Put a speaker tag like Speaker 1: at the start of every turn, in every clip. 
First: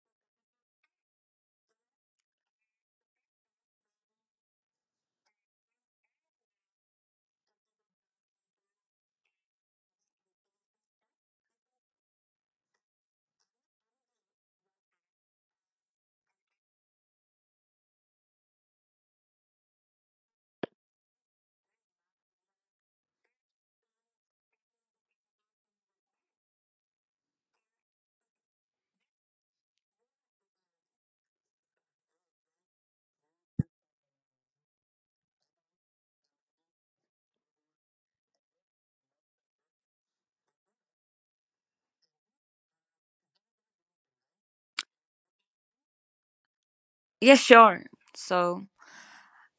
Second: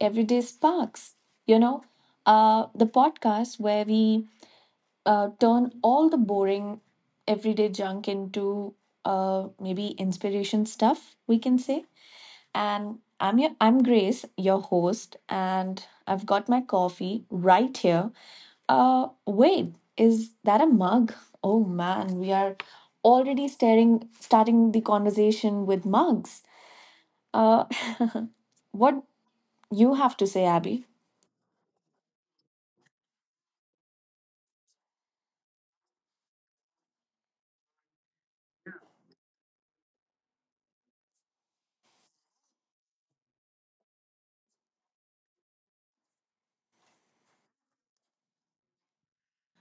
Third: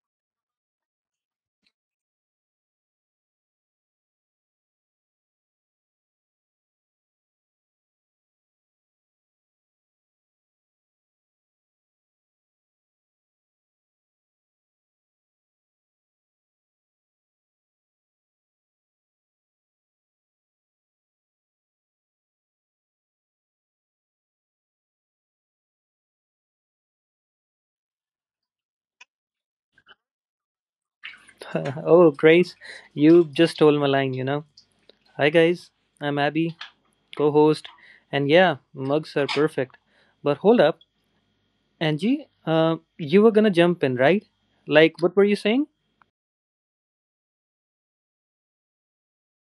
Speaker 1: Everyday Sparks. You know, the podcast where we turn all the boring everyday junk into maybe inspiration stuff, we can say. And I'm Grace, your host, and I've got my coffee right here. Wait, is that a mug? Oh man, we are already starting the conversation with mugs. Uh, what you have to say, Abby?
Speaker 2: Oh, Grace, you just stole my line. Hi, guys. I'm Abby, co host. And yeah, mugs are perfect. But hold up, Angie, you were gonna jump in, right? Like, what were you saying?
Speaker 3: Yeah, sure. So,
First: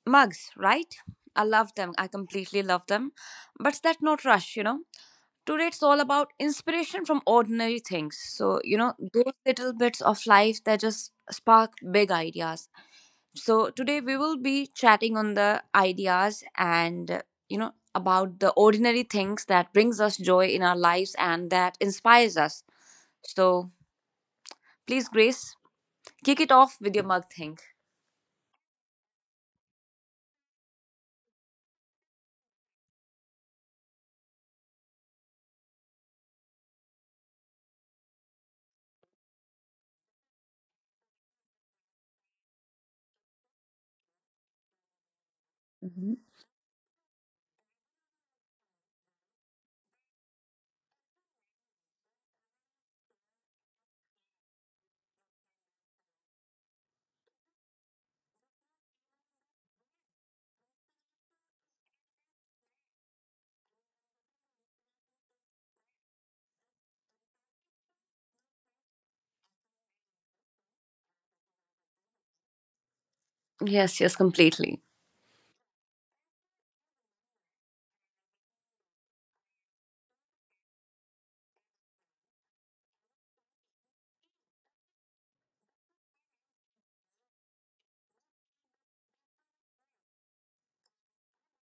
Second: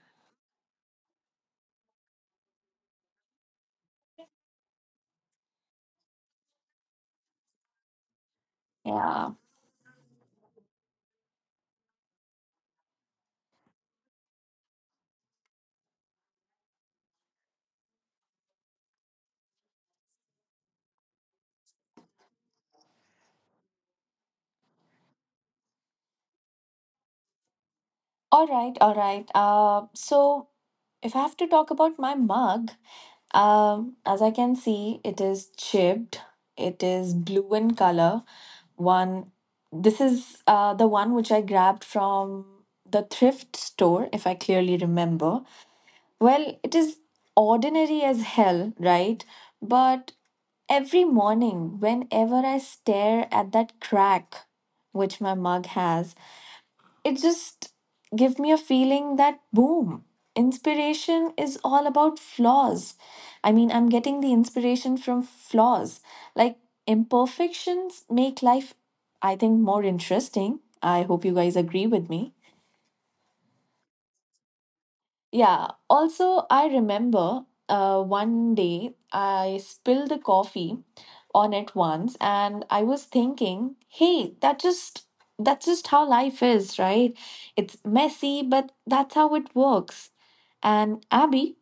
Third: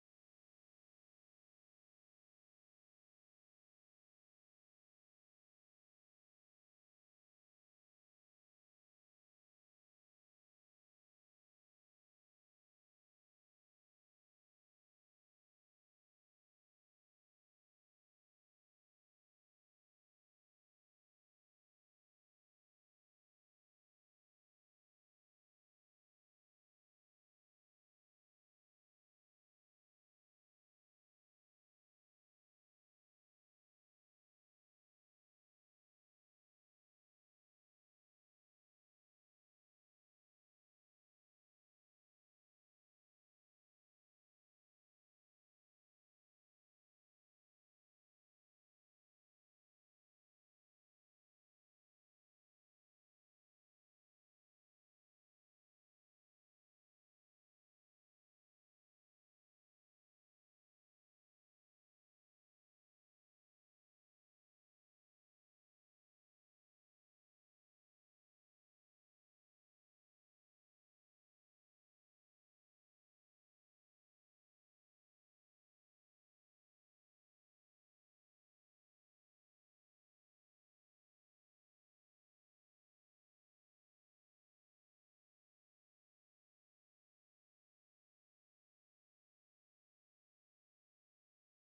Speaker 3: mugs, right? I love them. I completely love them. But that not rush, you know. Today it's all about inspiration from ordinary things. So, you know,
Speaker 1: Yeah.
Speaker 3: those little bits of life that just spark big ideas. So, today we will be chatting on the ideas and, you know, about the ordinary things that brings us joy in our lives and that inspires us. So, please Grace, kick it off with your mug thing.
Speaker 1: All right, all right. If I have to talk about my mug, as I can see, it is chipped. It is blue in color. One, this is the one which I grabbed from the thrift store, if I clearly remember.
Speaker 3: Mhm.
Speaker 1: Well, it is ordinary as hell, right? But every morning, whenever I stare at that crack which my mug has, it just give me a feeling that boom, inspiration is all about flaws. I mean, I'm getting the inspiration from flaws, like imperfections make life, I think, more interesting. I hope you guys agree with me.
Speaker 3: Yes, yes, completely.
Speaker 1: Yeah. Also, I remember one day I spilled the coffee on it once, and I was thinking, hey, that's just how life is, right? It's messy, but that's how it works. And Abby,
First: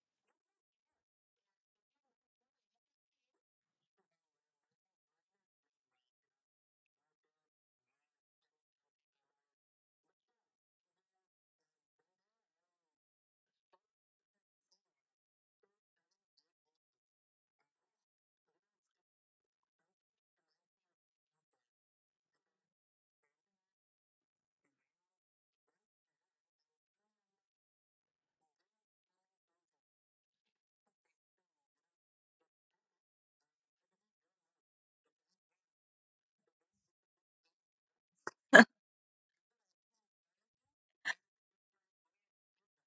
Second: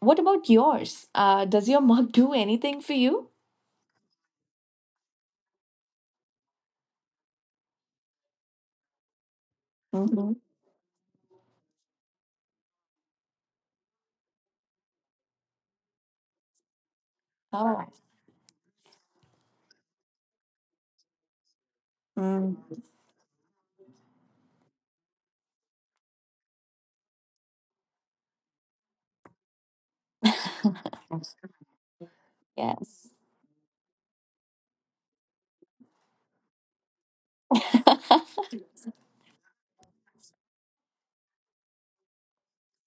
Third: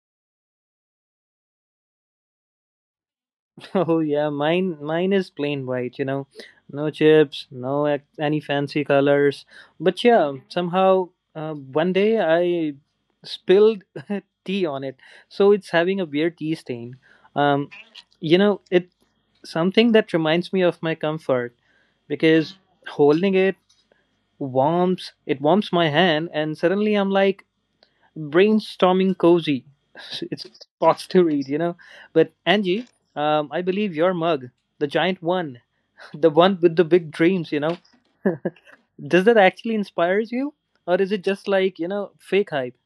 Speaker 1: what about yours? Does your mug do anything for you?
Speaker 2: Oh yeah, mine is plain white, you know. No chips, no any fancy colors. But
Speaker 1: Mm-hmm.
Speaker 2: yeah, somehow one day I spilled tea on it. So it's having a weird tea stain.
Speaker 1: All
Speaker 2: Um
Speaker 1: right.
Speaker 2: you know, it something that reminds me of my comfort
Speaker 1: Mm.
Speaker 2: because holding it warms my hand and suddenly I'm like brainstorming cozy. It's lots to read, you know. But Angie,
Speaker 1: Yes.
Speaker 2: I believe your mug, the giant one, the one with the big dreams, you know, does that actually inspires you, or is it just like you know fake hype?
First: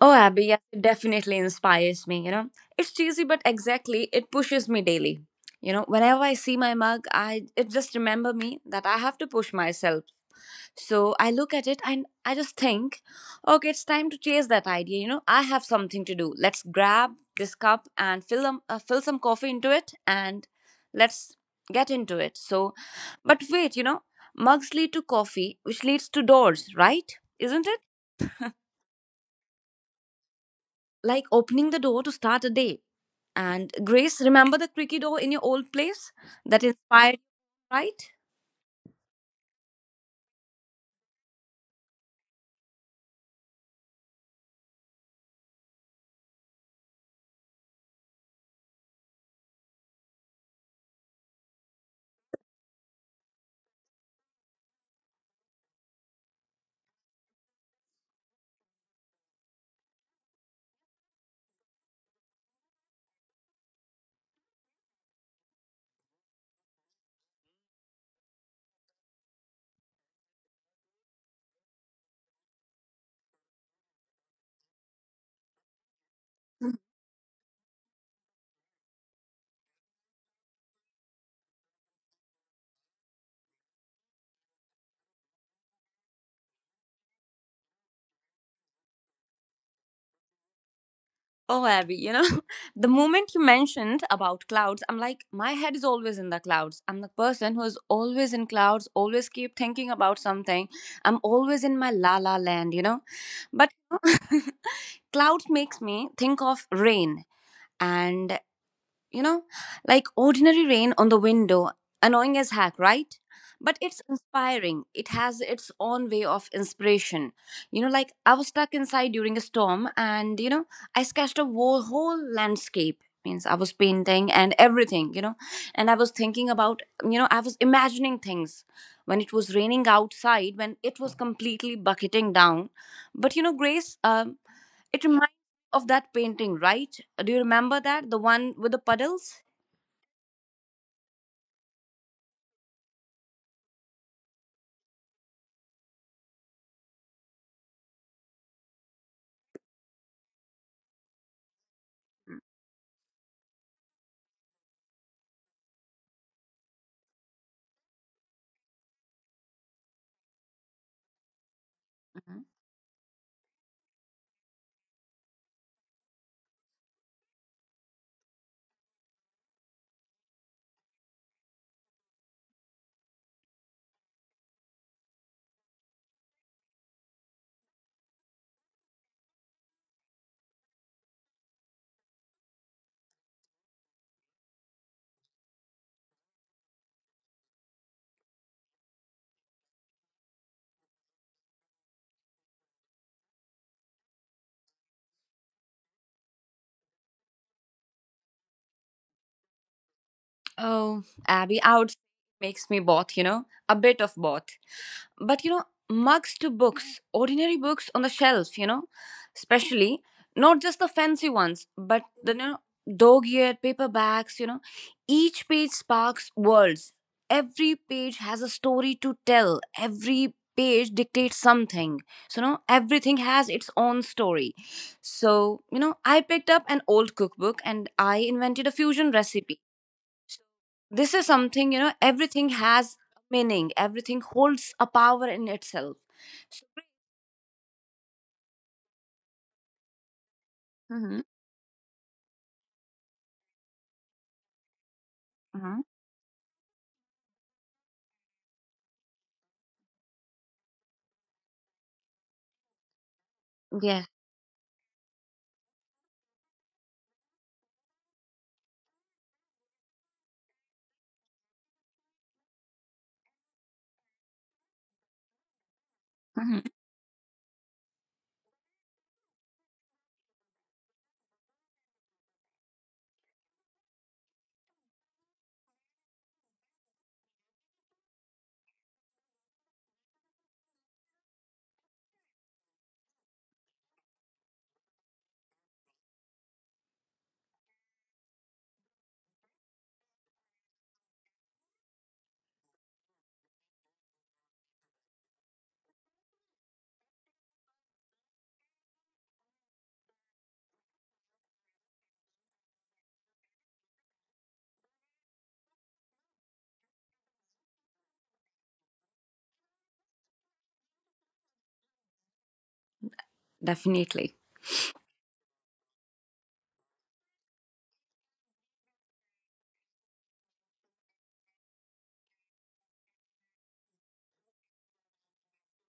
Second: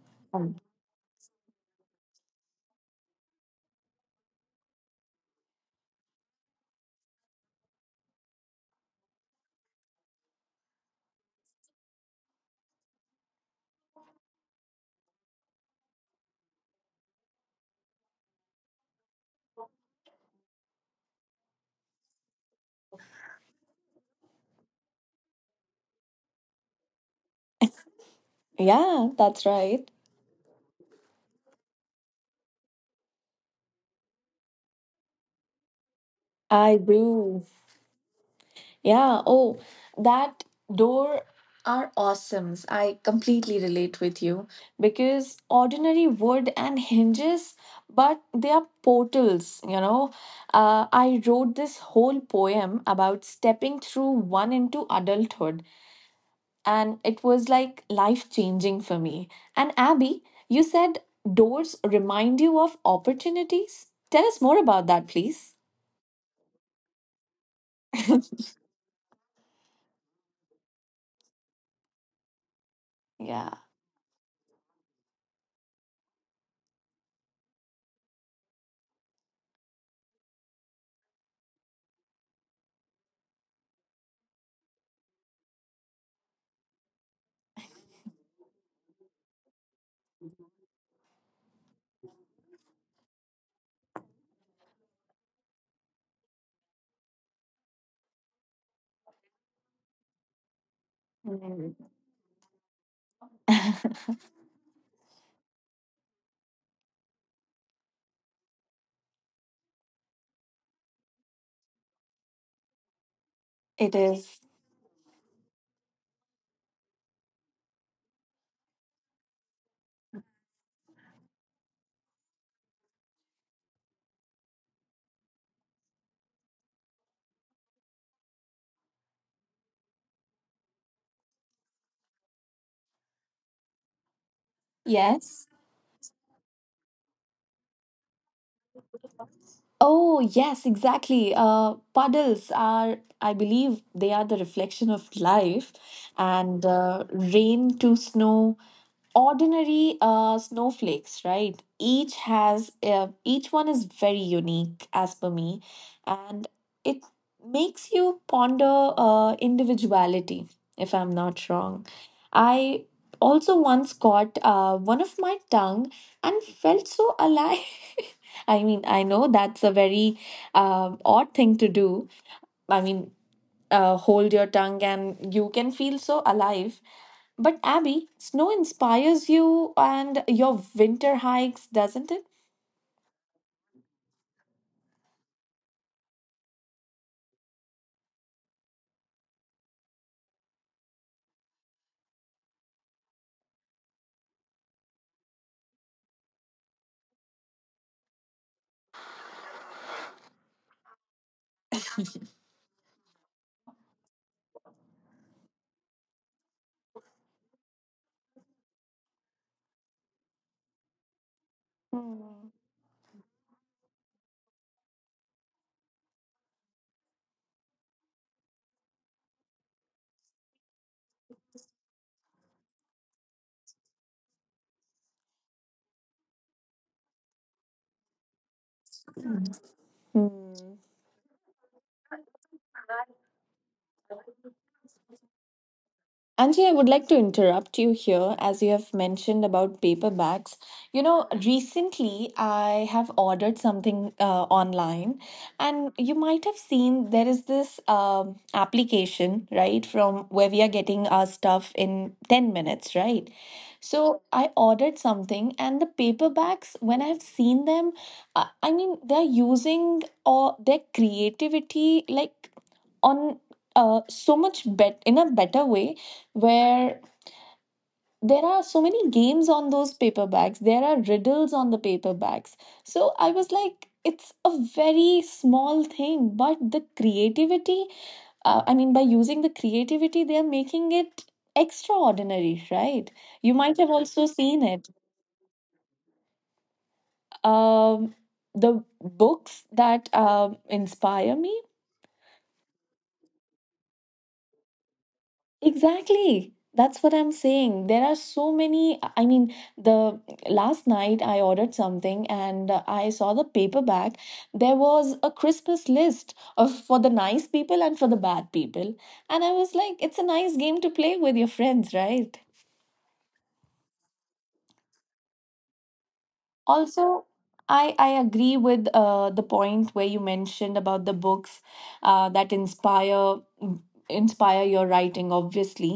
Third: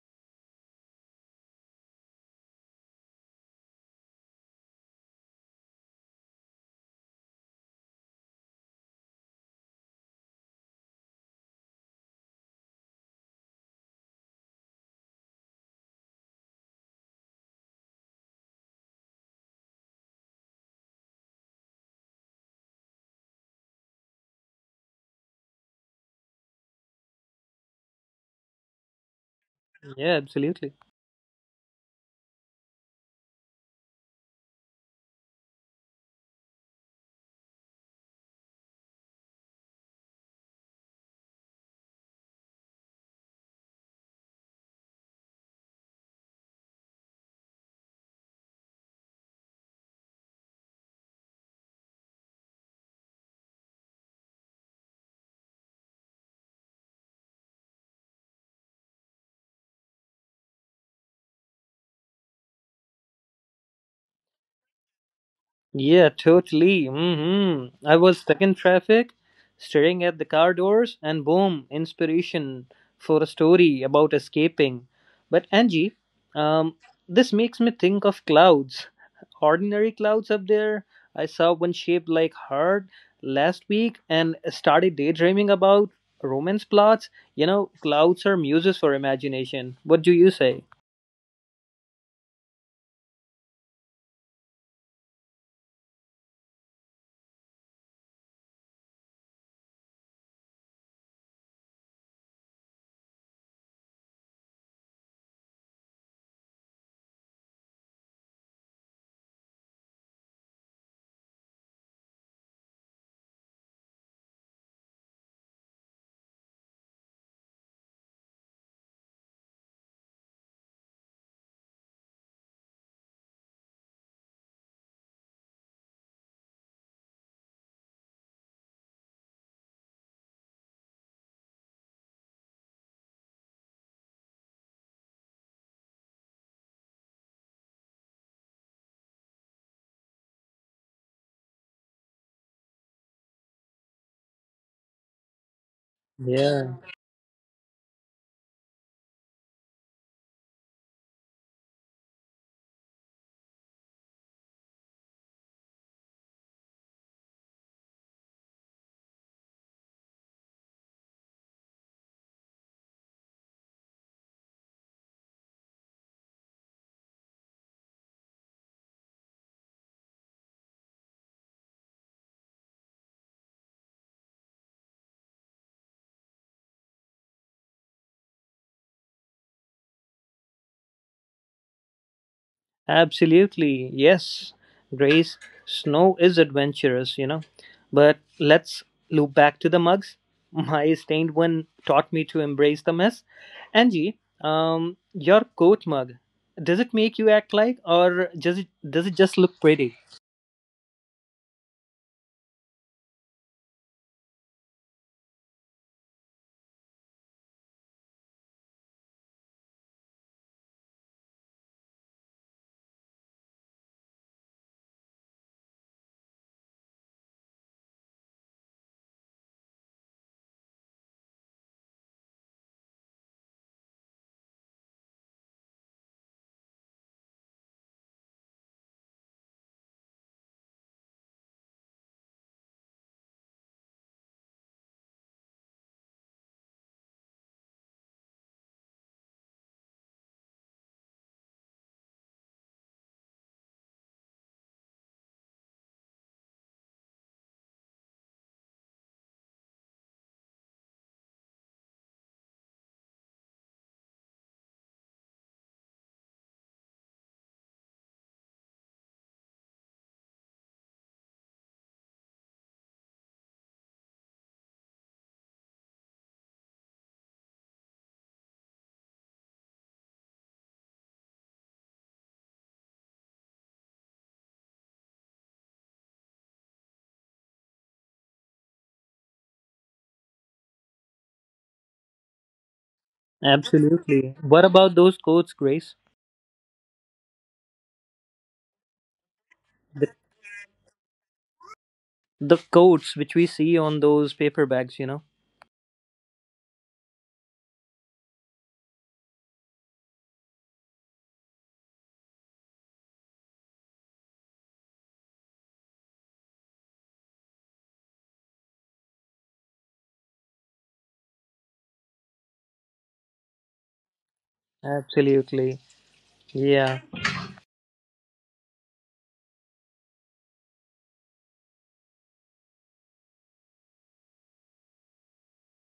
Speaker 3: Oh, Abby, yes, it definitely inspires me. You know, it's cheesy, but exactly, it pushes me daily. You know, whenever I see my mug, I it just remember me that I have to push myself. So I look at it and I just think, okay, it's time to chase that idea. You know, I have something to do. Let's grab this cup and fill them, fill some coffee into it, and let's get into it. So, but wait, you know, mugs lead to coffee, which leads to doors, right? Isn't it?
Speaker 1: Yeah, that's right.
Speaker 2: Yeah, absolutely.
Speaker 3: Like opening the door to start a day. And Grace, remember the creaky door in your old place that
Speaker 1: I
Speaker 3: inspired, you,
Speaker 1: do.
Speaker 3: right?
Speaker 1: Yeah, oh, that door are awesomes. I completely relate with you because ordinary wood and hinges, but they are portals, you know. I wrote this whole poem about stepping through one into adulthood, and it was like life changing for me. And Abby, you said doors remind you of opportunities. Tell us more about that, please.
Speaker 2: Yeah, totally. I was stuck in traffic, staring at the car doors, and boom, inspiration for a
Speaker 1: Yeah.
Speaker 2: story about escaping. But Angie, um, this makes me think of clouds. Ordinary clouds up there. I saw one shaped like heart last week and started daydreaming about romance plots. You know, clouds are muses for imagination. What do you say?
Speaker 3: Oh, Abby, you know, the moment you mentioned about clouds, I'm like, my head is always in the clouds. I'm the person who is always in clouds, always keep thinking about something. I'm always in
Speaker 1: Mm.
Speaker 3: my la la land, you know. But clouds makes me think of rain. And you know, like ordinary rain on the window, annoying as heck, right? But
Speaker 1: It
Speaker 3: it's
Speaker 1: is.
Speaker 3: inspiring. It has its own way of inspiration. You know, like I was stuck inside during a storm and, you know, I sketched a whole landscape. Means I was painting and everything, you know, and I was thinking about, you know, I was imagining things when it was raining outside, when it was completely bucketing down. But, you know, Grace, it reminds
Speaker 1: Yes.
Speaker 3: me of that painting, right? Do you remember that? The one with the puddles?
Speaker 1: Oh, yes, exactly. Puddles are, I believe, they are the reflection of life, and
Speaker 2: Yeah.
Speaker 1: rain to snow, ordinary snowflakes, right? Each one is very unique as per me, and it makes you ponder individuality. If I'm not wrong,
Speaker 3: Mhm.
Speaker 1: I also once caught one of my tongue and felt so alive. I mean, I know that's a very odd thing to do. I mean, hold your tongue and you can feel so alive. But Abby, snow inspires you and your winter hikes, doesn't it?
Speaker 2: Absolutely. Yes, Grace, snow is adventurous, you know. But let's loop back to the mugs. My stained one taught me to embrace the mess. Angie, your coat mug, does it make you act like or does it just look pretty?
Speaker 3: Oh, Abby, I would say it makes me both, you know, a bit of both. But you know, mugs to books, ordinary books on the shelf, you know, especially not just the fancy ones, but the you
Speaker 1: Hmm.
Speaker 3: know, dog-eared paperbacks, you know, each page sparks worlds. Every page has a story to tell. Every page dictates something. So, you know, everything has its own story. So, you know, I picked up an old cookbook and I invented a fusion recipe. So,
Speaker 1: Hmm.
Speaker 3: this is something, you know, everything has meaning, everything holds a power in itself.
Speaker 1: Anji,
Speaker 3: So,
Speaker 1: I would like to interrupt you here as you have mentioned about paper bags. You
Speaker 3: mhm,
Speaker 1: know, recently I have ordered something online,
Speaker 3: mhm,
Speaker 1: and you might have seen there is this application, right, from where we are getting our stuff in 10 minutes, right?
Speaker 3: yeah,
Speaker 1: So I ordered something, and the paper bags, when I have seen them, I mean, they're using or their creativity like on so much bet in a better way,
Speaker 3: mhm,
Speaker 1: where there are so many games on those paper bags. There are riddles on the paper bags. So I was like, it's a very small thing, but the creativity, I mean, by using the creativity they are making it extraordinary, right? You might have also
Speaker 2: Absolutely.
Speaker 1: seen
Speaker 2: What
Speaker 1: it.
Speaker 2: about those coats, Grace?
Speaker 1: um, the books
Speaker 2: The
Speaker 1: that inspire me.
Speaker 2: the coats which we see on those paper bags, you know?
Speaker 1: Exactly. That's what I'm saying. There are so many. I mean, the last night I ordered something, and I saw the paperback. There was a Christmas list of for the nice people and for the bad people. And I was like, it's a nice game to play with your friends, right?
Speaker 3: definitely.
Speaker 2: Absolutely. Yeah.
Speaker 1: Also, I agree with the point where you mentioned about the books, that inspire your writing obviously,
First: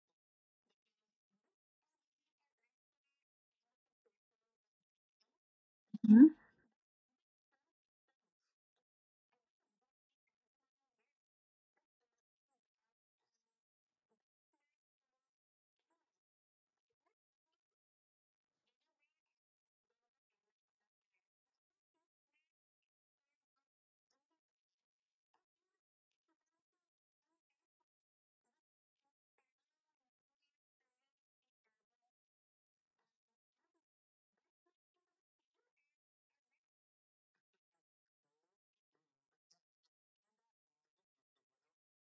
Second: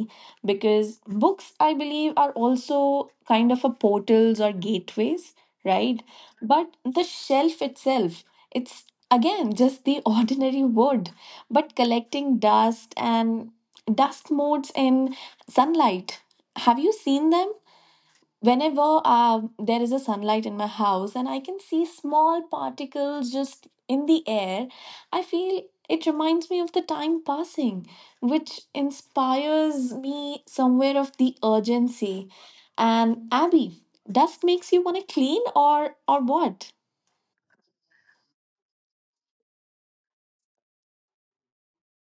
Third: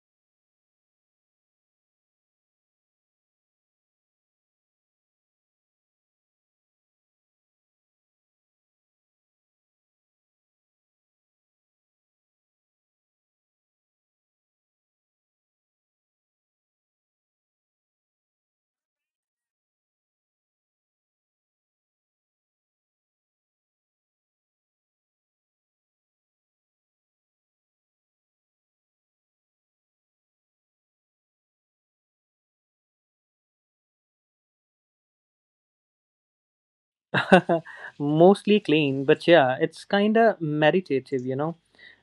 Speaker 1: because books I believe are also kind of a portals or gateways, right?
Speaker 3: Mhm,
Speaker 1: But the shelf itself, it's again just the ordinary wood, but collecting dust and dust motes in sunlight. Have you seen them? Whenever there is a sunlight in my house and I can see small particles just in the air, I feel it reminds me of the time passing, which inspires me somewhere of the urgency. And Abby, dust makes you want to clean, or what?
Speaker 2: Mostly clean, but yeah, it's kind of meditative, you know,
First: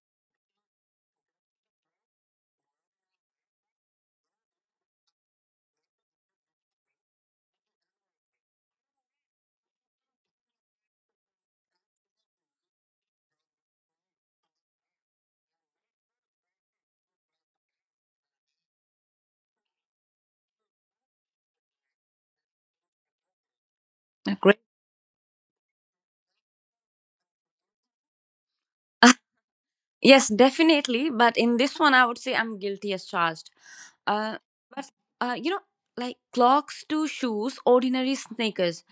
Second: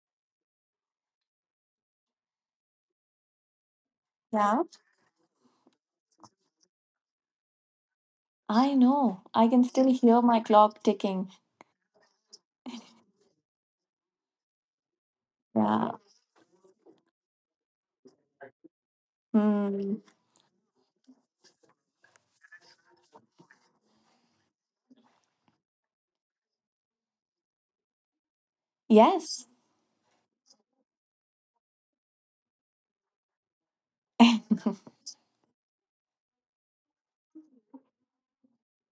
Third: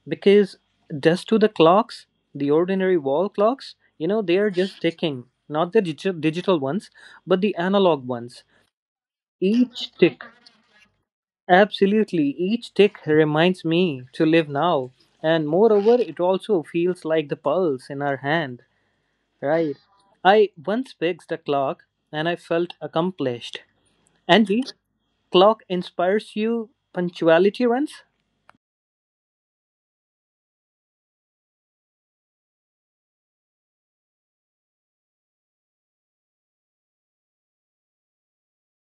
Speaker 2: because just to the clocks, the ordinary wall clocks, you know, they are
Speaker 1: Yeah.
Speaker 2: just ticking, not the digital ones, but the analog ones.
Speaker 1: I know I can still
Speaker 2: Each
Speaker 1: hear
Speaker 2: tick,
Speaker 1: my clock ticking.
Speaker 2: absolutely, each tick reminds me to live now. And
Speaker 1: Yeah.
Speaker 2: moreover, it also feels like the pulse in our hand, right?
Speaker 1: Hmm.
Speaker 2: I once fixed a clock and I felt accomplished.
Speaker 3: agree.
Speaker 2: Angie? Clock inspires you punctuality runs?
Speaker 1: Yes.
Speaker 3: Yes, definitely, but in this one I would say I'm guilty as charged. uh but you know, like clocks to shoes, ordinary sneakers,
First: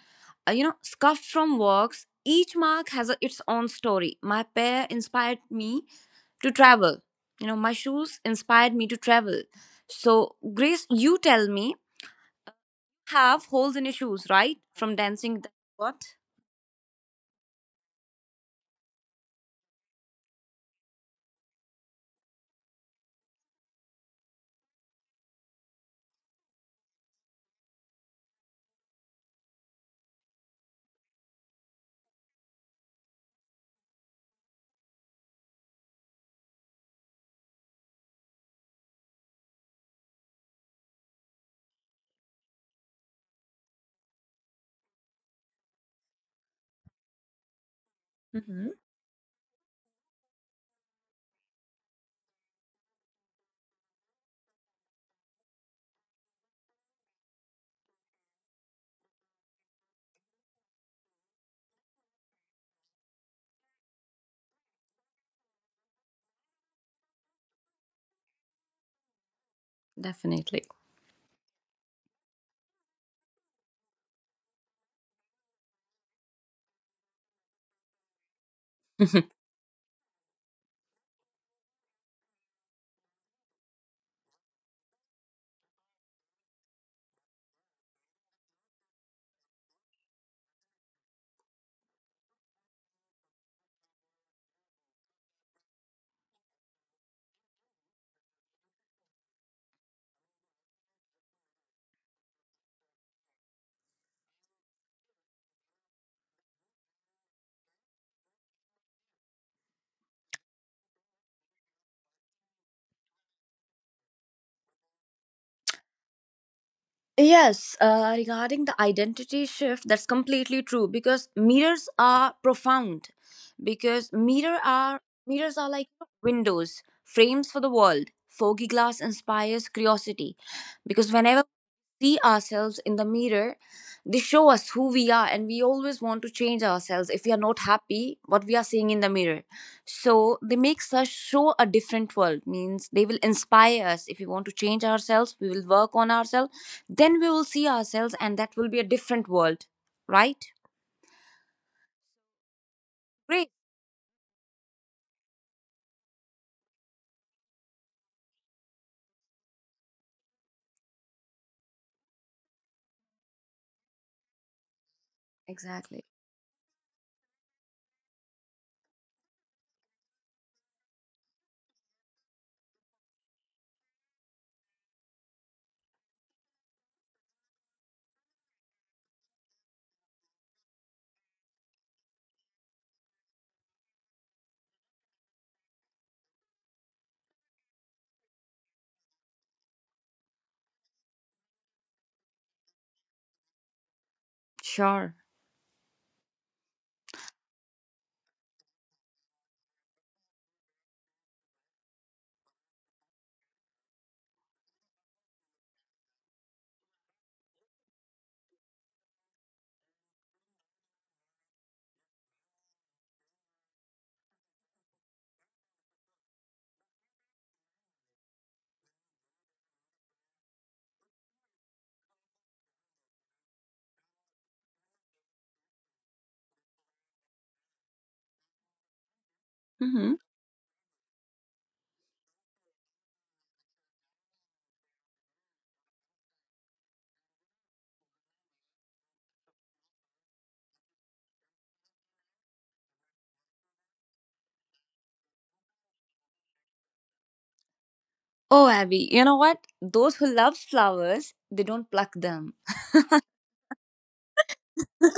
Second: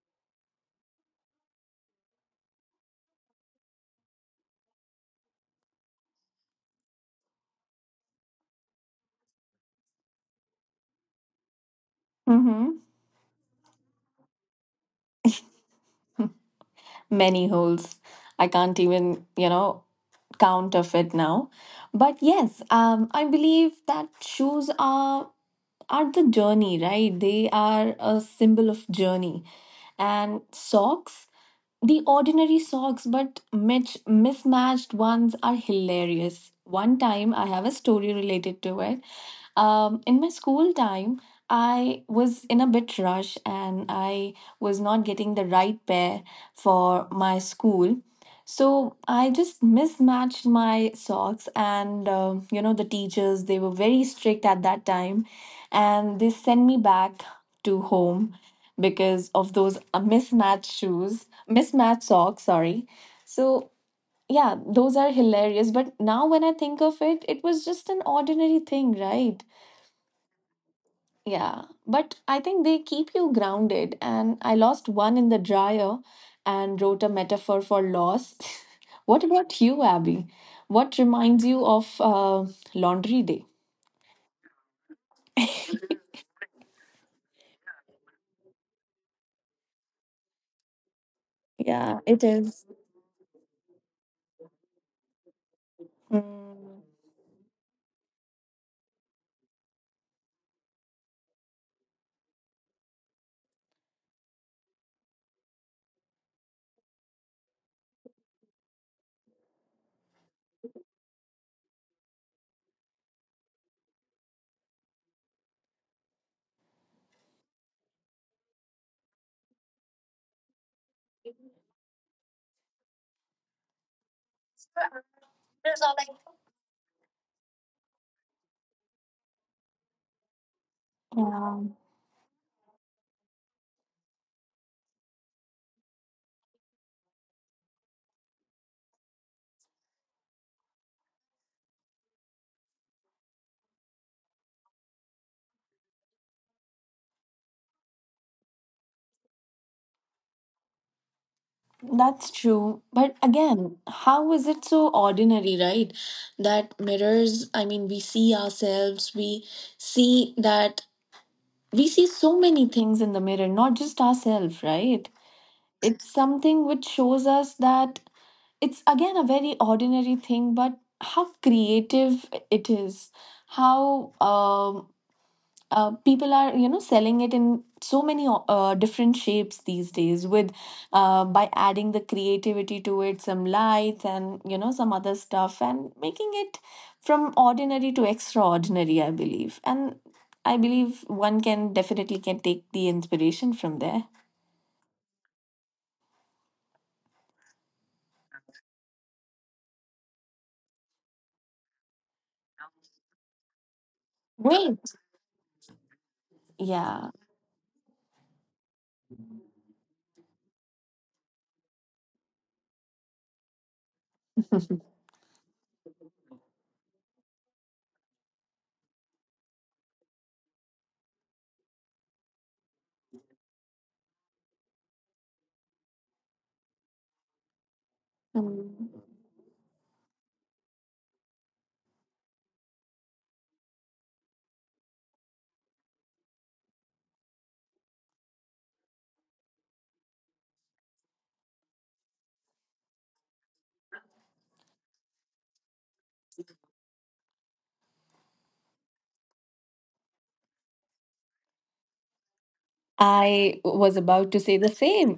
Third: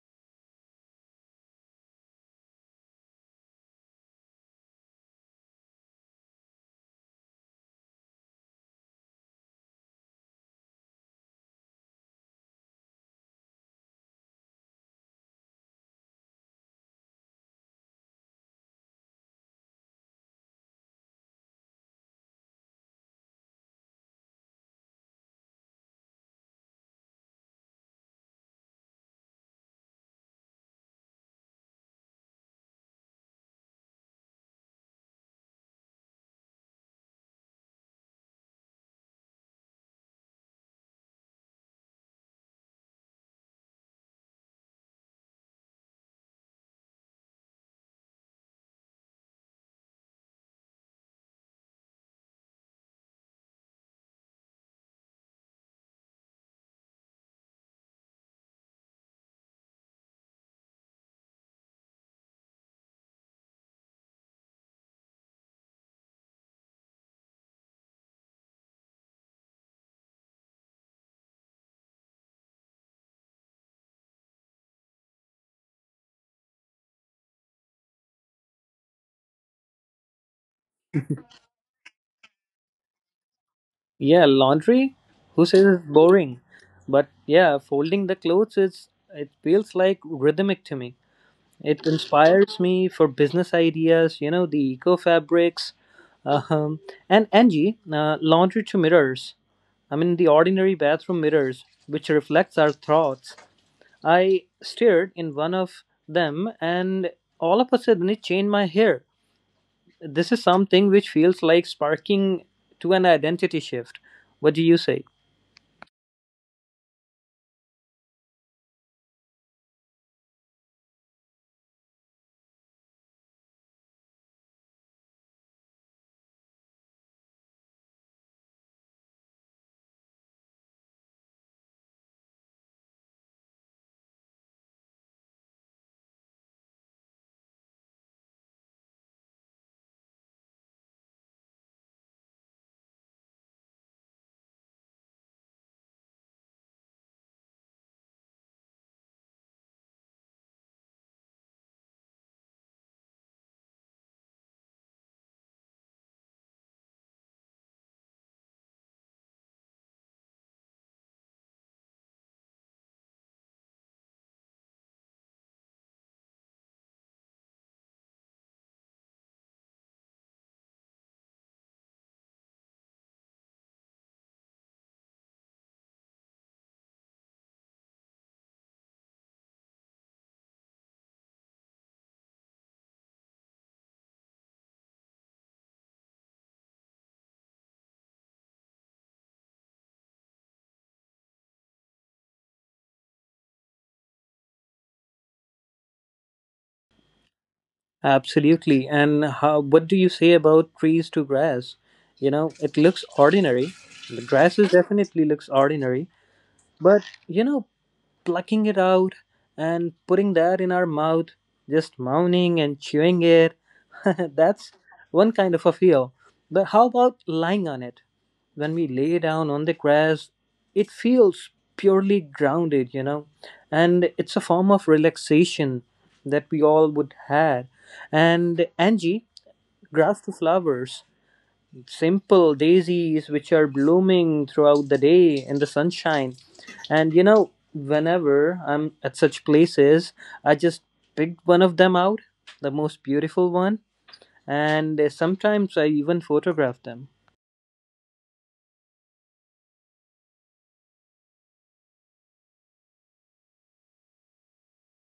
Speaker 3: you know, scuffed from works. Each mark has a, its own story. My pair inspired me to travel. You know, my shoes inspired me to travel. So, Grace, you tell me,
Speaker 1: Mm-hmm.
Speaker 3: have holes in your shoes, right? From dancing, what?
Speaker 1: Many holes. I can't even, you know, count of it now. But yes, I believe that shoes are the journey, right? They are a symbol of journey. And socks, the ordinary socks, but mismatched ones are hilarious. One time, I have a story related to it. In my school time, I was in a bit rush, and I was not getting the right pair for my school.
Speaker 3: Hmm.
Speaker 1: So I just mismatched my socks, and you know, the teachers, they were very strict at that time, and they sent me back to home because of those mismatched shoes, mismatched socks, sorry. So, yeah, those are hilarious. But now when I think of it, it was just an ordinary thing, right?
Speaker 3: Definitely.
Speaker 1: Yeah, but I think they keep you grounded. And I lost one in the dryer and wrote a metaphor for loss. What about you, Abby? What reminds you of laundry day?
Speaker 2: Yeah, laundry. Who says it's boring? But yeah, folding the clothes is it feels like rhythmic to me. It
Speaker 1: Yeah, it
Speaker 2: inspires
Speaker 1: is.
Speaker 2: me for business ideas. You know the eco fabrics, um,
Speaker 1: Mm.
Speaker 2: and Angie, laundry to mirrors. I mean the ordinary bathroom mirrors, which reflects our thoughts. I stared in one of them, and all of a sudden it changed my hair. This is something which feels like sparking to an identity shift. What do you say?
Speaker 3: Yes, regarding the identity shift, that's completely true because mirrors are profound. Because mirrors are like windows, frames for the world. Foggy glass inspires curiosity, because whenever
Speaker 1: Yeah.
Speaker 3: see ourselves in the mirror, they show us who we are, and we always want to change ourselves if we are not happy what we are seeing in the mirror. So they make us show a different world. Means they will inspire us. If we want to change ourselves, we will work on ourselves, then we will see ourselves, and that will be a different world, right?
Speaker 1: That's true. But
Speaker 3: Great.
Speaker 1: again, how is it so ordinary, right? That mirrors, I mean, we see ourselves, see that we see so many things in the mirror, not just ourselves, right?
Speaker 3: Exactly.
Speaker 1: It's something which shows us that it's again a very ordinary thing, but how creative it is, how people are, you know, selling it in so many different shapes these days with by adding the creativity to it, some lights and, you know, some other stuff, and making it from ordinary to extraordinary, I believe. And I believe one can definitely can take the inspiration from there.
Speaker 3: Sure.
Speaker 2: Absolutely. And how, what do you say about trees to grass? You know, it looks ordinary. The grasses
Speaker 1: Great.
Speaker 2: definitely looks ordinary. But,
Speaker 1: Yeah.
Speaker 2: you know, plucking it out and putting that in our mouth, just moaning and chewing it. That's one kind of a feel. But how about lying on it? When we lay down on the grass, it feels purely grounded, you know, and it's a form of relaxation that we all would have. And
Speaker 1: Mm.
Speaker 2: Angie,
Speaker 3: Hmm.
Speaker 2: grass to flowers, simple daisies which are blooming throughout the day in the sunshine. And you know, whenever I'm at such places, I just pick one of them out, the most beautiful one, and sometimes I even photograph them.
Speaker 3: Oh, Abby, you know what, those who love flowers, they don't pluck them.
Speaker 1: I was about to say the same.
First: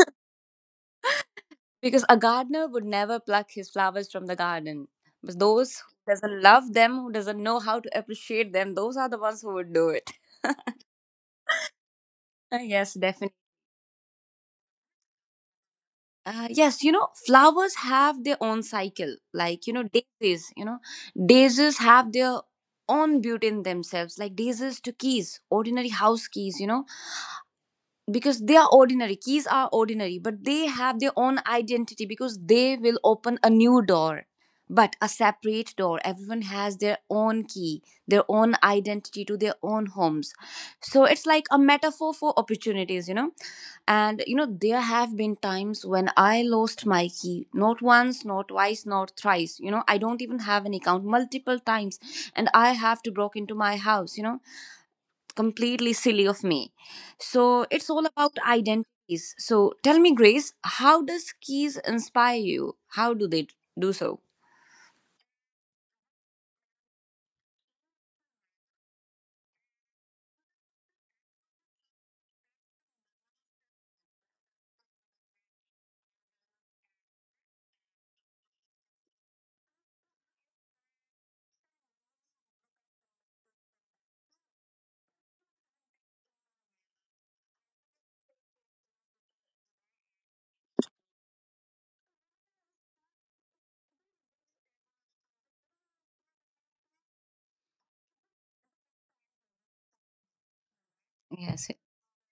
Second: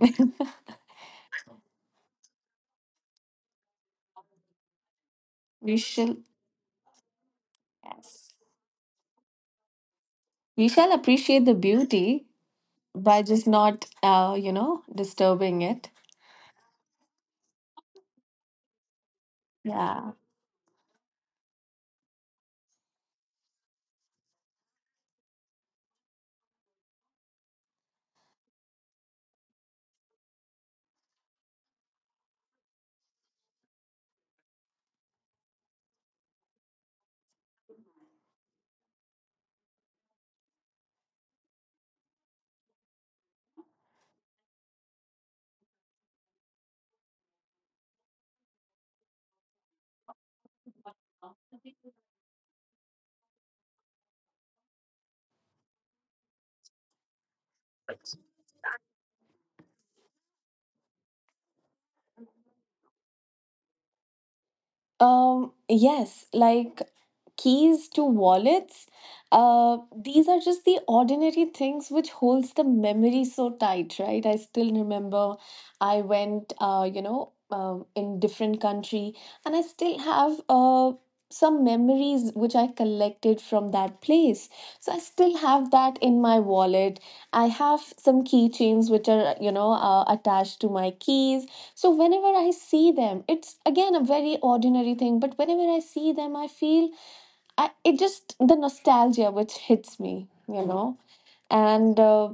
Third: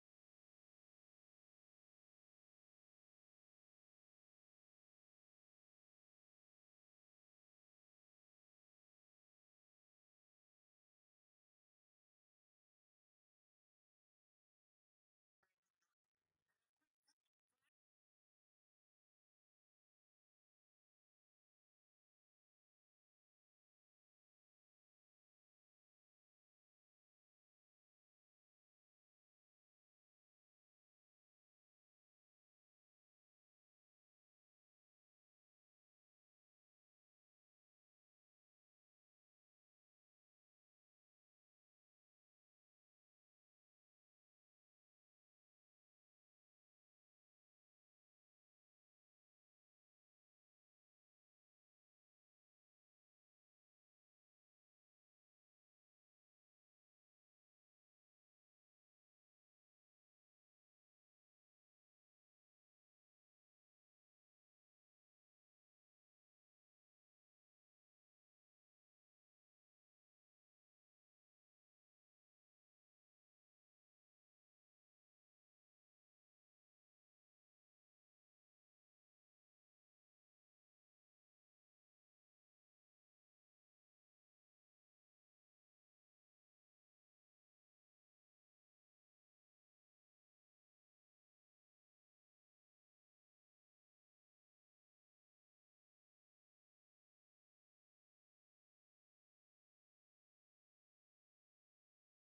Speaker 3: Because a gardener would never pluck his flowers from the garden. But
Speaker 1: We
Speaker 3: those who
Speaker 1: shall.
Speaker 3: doesn't love them, who doesn't know how to
Speaker 1: Yes.
Speaker 3: appreciate them, those are the ones who would do it.
Speaker 1: We shall appreciate the beauty
Speaker 3: Yes,
Speaker 1: by
Speaker 3: definitely.
Speaker 1: just not disturbing it.
Speaker 3: Yes, you know, flowers have their own cycle. Like,
Speaker 1: Yeah.
Speaker 3: you know, daisies have their own beauty in themselves. Like daisies to keys, ordinary house keys, you know, because they are ordinary. Keys are ordinary, but they have their own identity because they will open a new door, but a separate door. Everyone has their own key, their own identity to their own homes. So it's like a metaphor for opportunities, you know. And you know, there have been times when I lost my key. Not once, not twice, not thrice. You know, I don't even have an account, multiple times. And I have to broke into my house, you know. Completely silly of me. So it's all about identities. So tell me, Grace, how does keys inspire you? How do they do so?
Speaker 1: Yes, like keys to wallets. These are just the ordinary things which holds the memory so tight, right? I still remember I went, in different country, and I still have some memories which I collected from that place. So I still have that in my wallet. I have some keychains which are, you know, attached to my keys. So whenever I see them, it's again a very ordinary thing, but whenever I see them, I feel it just the nostalgia which hits me, you know.
Speaker 3: Yes.
Speaker 1: And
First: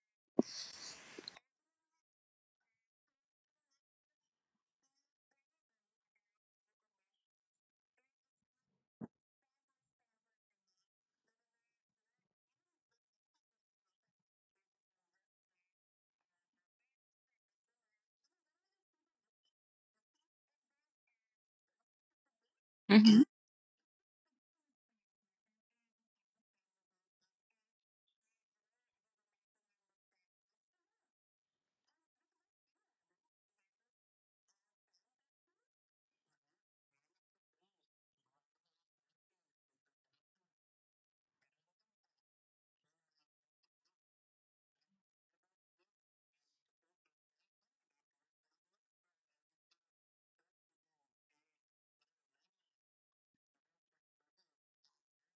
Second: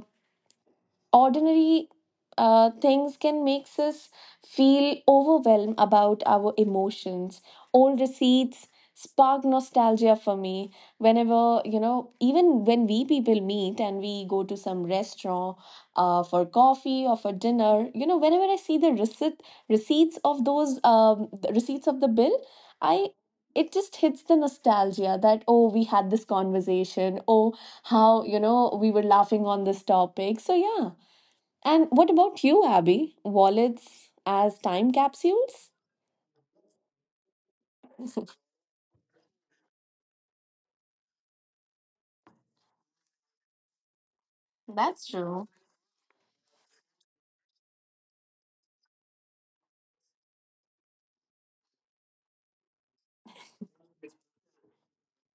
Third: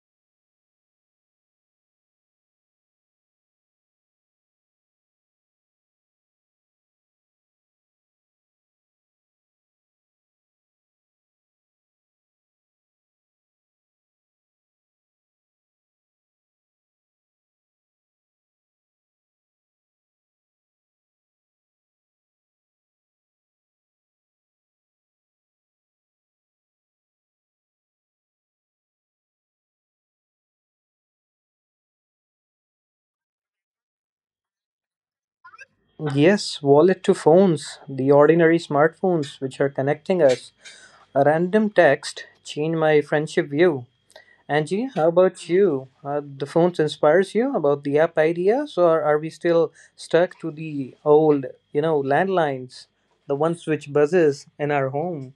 Speaker 1: ordinary things can make us feel overwhelmed about our emotions. Old receipts spark nostalgia for me whenever, you know, even when we people meet and we go to some restaurant for coffee or for dinner, you know, whenever I see the receipt, receipts of those the receipts of the bill, I
Speaker 3: Mhm.
Speaker 1: it just hits the nostalgia that, oh, we had this conversation, oh, how, you know, we were laughing on this topic. So yeah. And what about you, Abby? Wallets as time capsules?
Speaker 2: Yes, wallet to phones, the ordinary smartphones which are connecting us. A random text changed my friendship view. Angie,
Speaker 1: That's
Speaker 2: how about
Speaker 1: true.
Speaker 2: you? The phones inspires you about the app ideas, or are we still stuck to the old, you know, landlines, the ones which buzzes in our home?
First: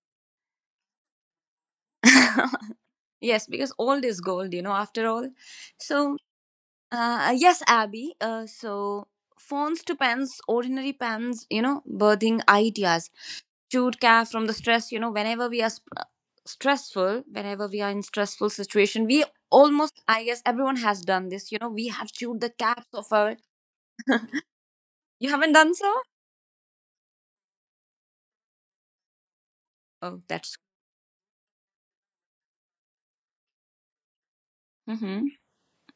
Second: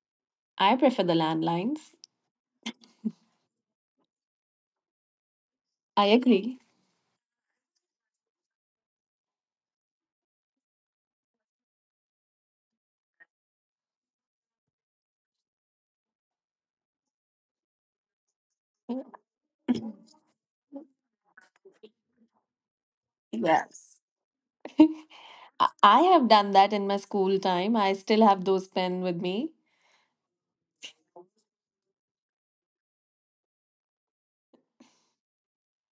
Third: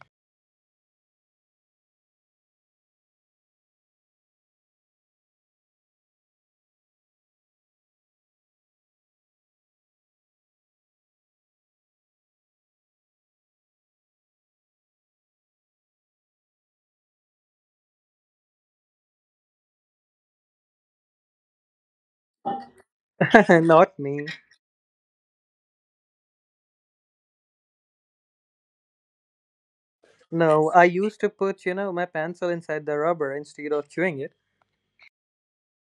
Speaker 1: I prefer the landlines.
Speaker 3: Yes, because old is gold, you know, after all.
Speaker 1: I
Speaker 3: So,
Speaker 1: agree.
Speaker 3: yes, Abby. So, phones to pens, ordinary pens, you know, birthing ideas. Chewed calf from the stress, you know, whenever we are stressful, whenever we are in stressful situation, we almost, I guess everyone has done this, you know, we have chewed the caps of our,
Speaker 2: Not
Speaker 1: Yes.
Speaker 2: me.
Speaker 3: you haven't
Speaker 1: I
Speaker 3: done so?
Speaker 1: I have done that in my school time. I still have those pen with me.
Speaker 3: Oh, that's,
Speaker 2: No, I used to put, you know, my pencil inside the rubber instead of chewing it.
Speaker 3: hmm.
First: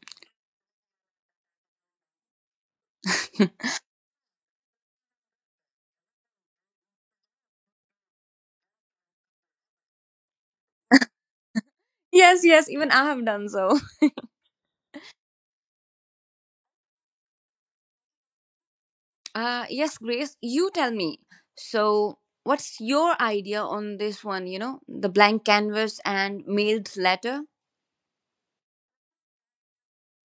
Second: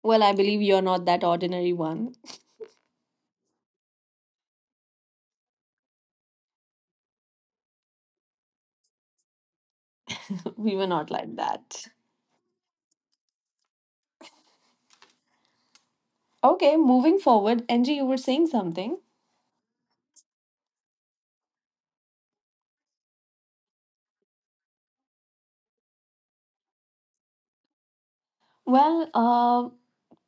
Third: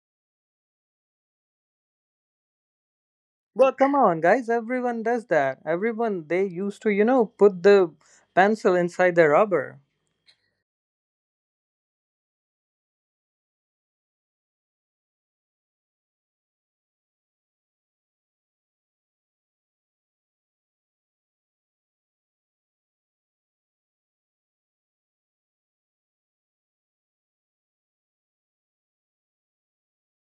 Speaker 1: Well, I believe you're not that ordinary one.
Speaker 2: Well, come on, guys, everyone does that. Everyone, they used to, you know, put the pencil inside the rubber.
Speaker 1: We were not like that.
Speaker 3: Yes, yes, even I have done so.
Speaker 1: Okay, moving forward, Angie, you were saying something.
Speaker 3: Yes, Grace, you tell me. So, what's your idea on this one, you know, the blank canvas and mailed letter?
Speaker 1: Well,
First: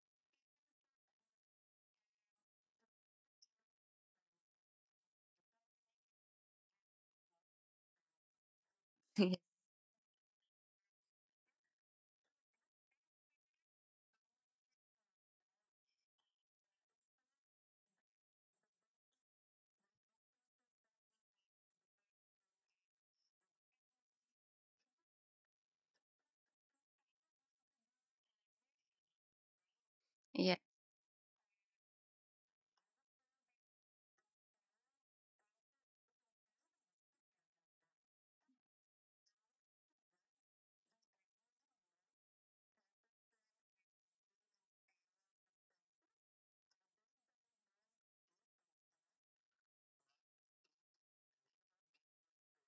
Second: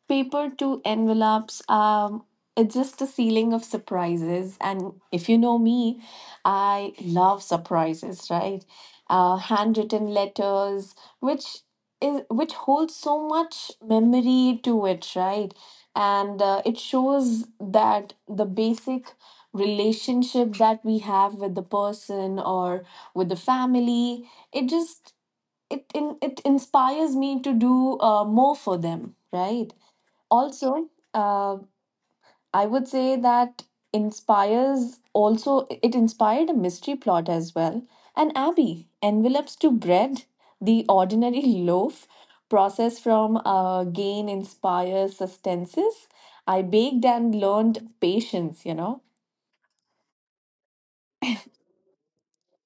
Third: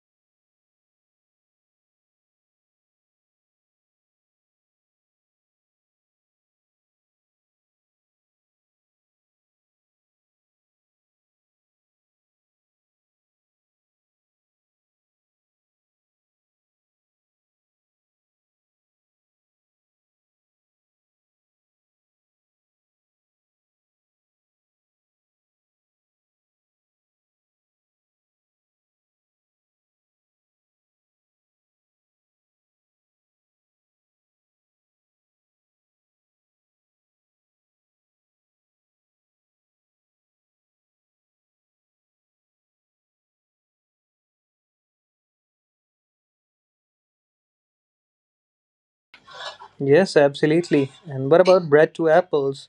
Speaker 1: paper to envelopes. It's just a ceiling of surprises, and if you know me, I love surprises, right? Handwritten letters which which holds so much memory to it, right? And it shows that the basic relationship that we have with the person or with the family, it just it inspires me to do more for them, right?
Speaker 3: Yeah.
Speaker 1: Also, uh, I would say that inspires also, it inspired a mystery plot as well. And Abby, envelopes to bread, the ordinary loaf process from gain inspires sustenances. I baked and learned patience, you know.
Speaker 2: Yes, absolutely. And what about bread to apples?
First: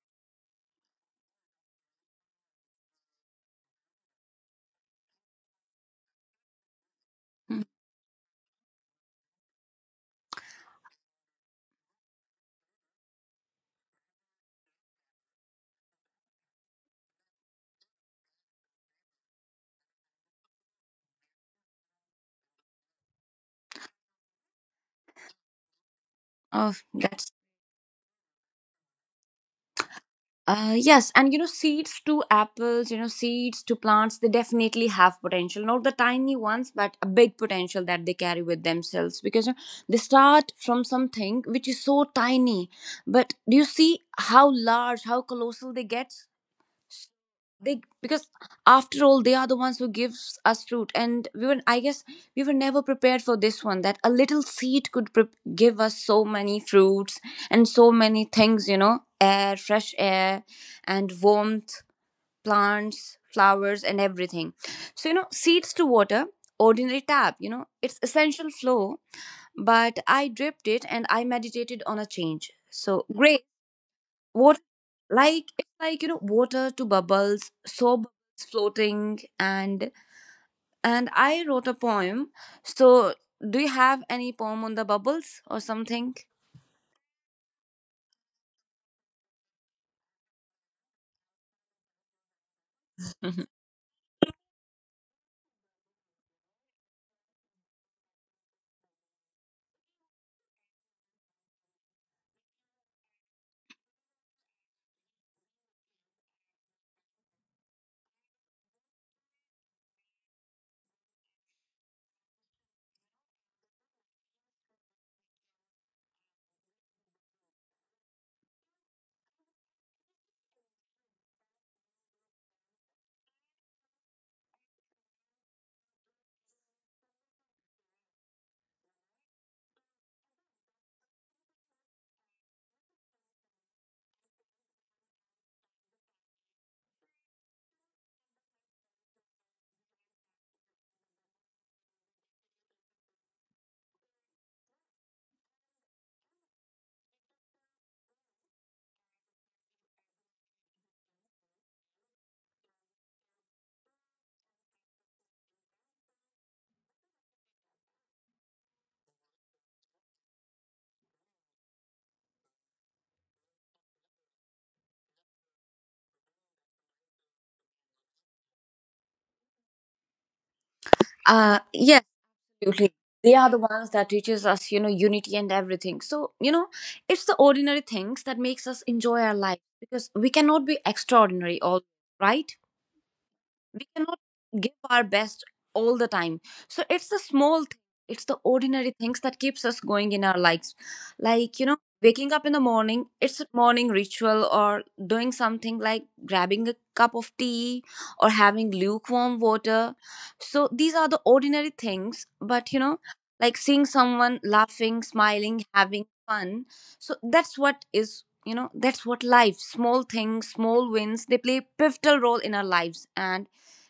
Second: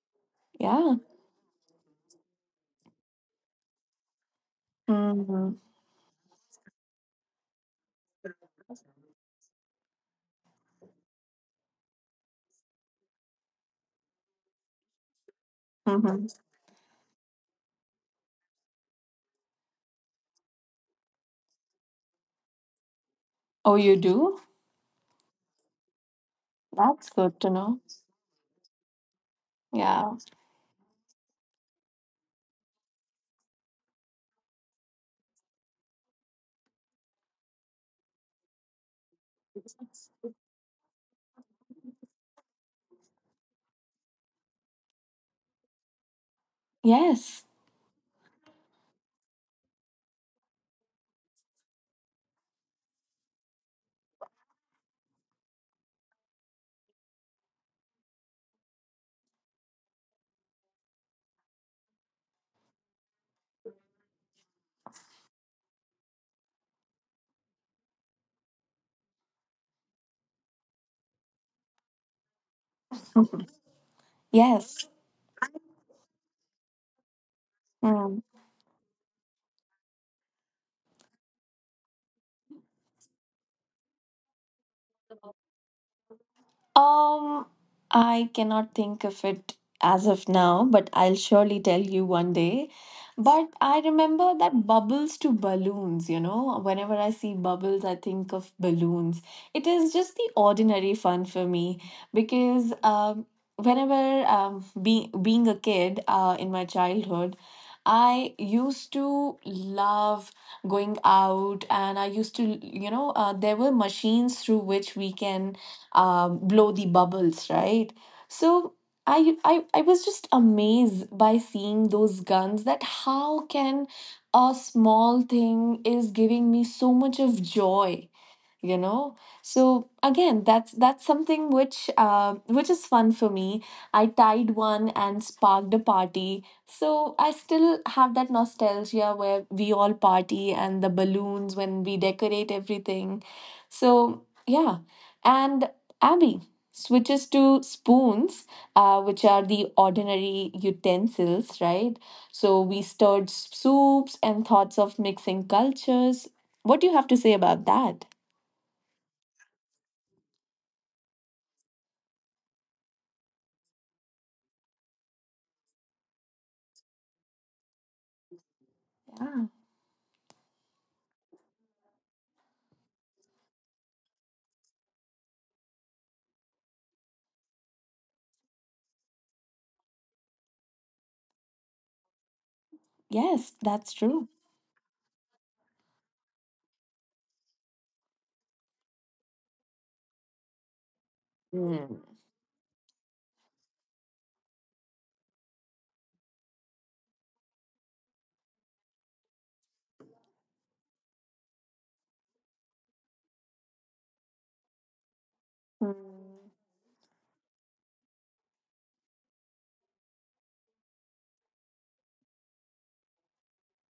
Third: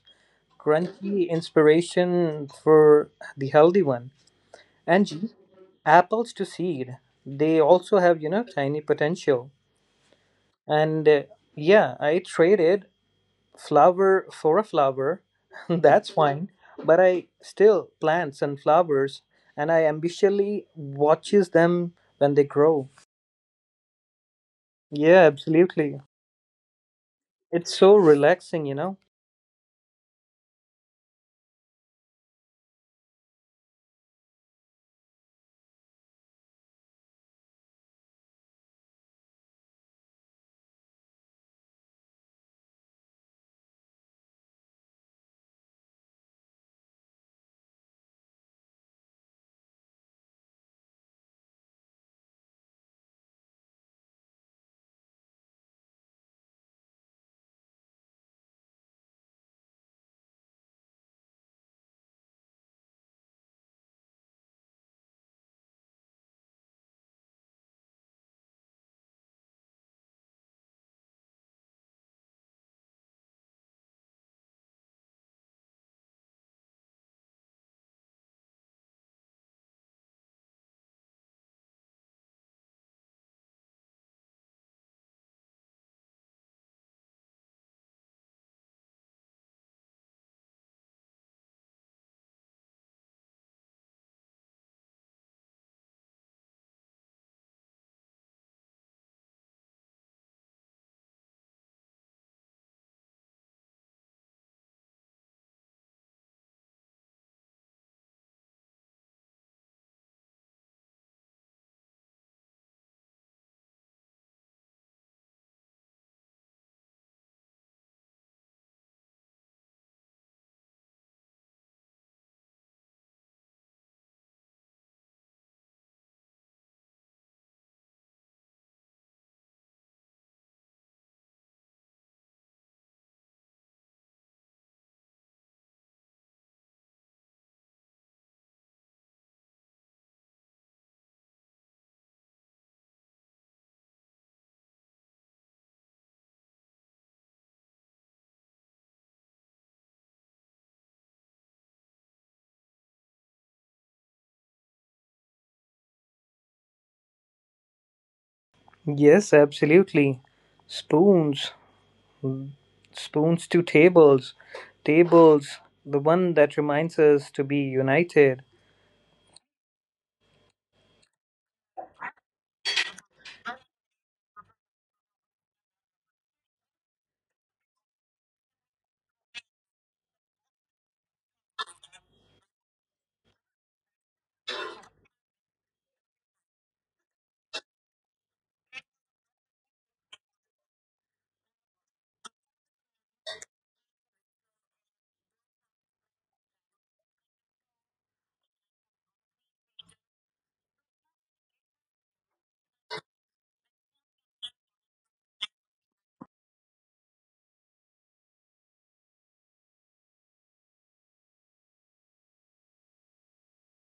Speaker 1: Yeah.
Speaker 2: Crunchy inspiration for the healthy one. Angie,
Speaker 1: Hmm.
Speaker 2: apples to seed, they
Speaker 3: Mm.
Speaker 2: also have, you know, tiny potential. And yeah, I traded flower for a flower. That's
Speaker 1: Hmm.
Speaker 2: fine. But I still plant sunflowers and I ambitiously watches them when they grow.
Speaker 1: Oh, you do?
Speaker 2: Yeah, absolutely.
Speaker 3: Oh,
Speaker 1: That's
Speaker 3: that's.
Speaker 1: good to
Speaker 2: It's
Speaker 1: know.
Speaker 2: so relaxing, you know.
Speaker 1: Yeah.
Speaker 3: Yes, and you know, seeds to apples, you know, seeds to plants, they definitely have potential. Not the tiny ones, but a big potential that they carry with themselves, because you know, they start from something which is so tiny. But do you see how large, how colossal they get?
Speaker 1: Yes.
Speaker 3: They, because after all, they are the ones who gives us fruit. And we were, I guess, we were never prepared for this one, that a little seed could give us so many fruits and so many things, you know, air, fresh air, and warmth, plants, flowers, and everything. So you know, seeds to water, ordinary tap, you know, it's essential flow, but I dripped it and I meditated on a change, so great. Water,
Speaker 1: Yes.
Speaker 3: like it's like, you know, water to bubbles, so bubbles floating and I wrote a poem. So, do you have any poem on the bubbles or something?
Speaker 1: Um, I cannot think of it as of now, but I'll surely tell you one day. But I remember that bubbles to balloons, you know, whenever I see bubbles, I think of balloons. It is just the ordinary fun for me because whenever being a kid in my childhood, I used to love going out, and I used to, you know, there were machines through which we can blow the bubbles, right? So I was just amazed by seeing those guns that how can a small thing is giving me so much of joy, you know. So again, that's something which is fun for me. I tied one and sparked a party, so I still have that nostalgia where we all party and the balloons when we decorate everything. So yeah. And Abby switches to spoons, which are the ordinary utensils, right? So we stirred soups and thoughts of mixing cultures. What do you have to say about that?
Speaker 2: Yes, absolutely. Spoons, spoons to tables, tables, the one that reminds us to be united.
Speaker 1: Ah,
Speaker 3: Yes, absolutely. They are the ones that teaches us, you know, unity and everything. So, you know, it's the ordinary things that makes us enjoy our life, because we cannot be extraordinary all, right?
Speaker 1: yes,
Speaker 3: We
Speaker 1: that's
Speaker 3: cannot
Speaker 1: true.
Speaker 3: give our best all the time. So it's the small thing, it's the ordinary things that keeps us going in our lives. Like you know,
Speaker 1: Mm.
Speaker 3: waking up in the morning, it's a morning ritual, or doing something like grabbing a cup of tea, or having lukewarm water. So these are the ordinary things, but you know, like seeing someone laughing, smiling, having
Speaker 1: Mm,
Speaker 3: fun. So that's what is, you know, that's what life, small things, small wins, they play pivotal role in our lives, and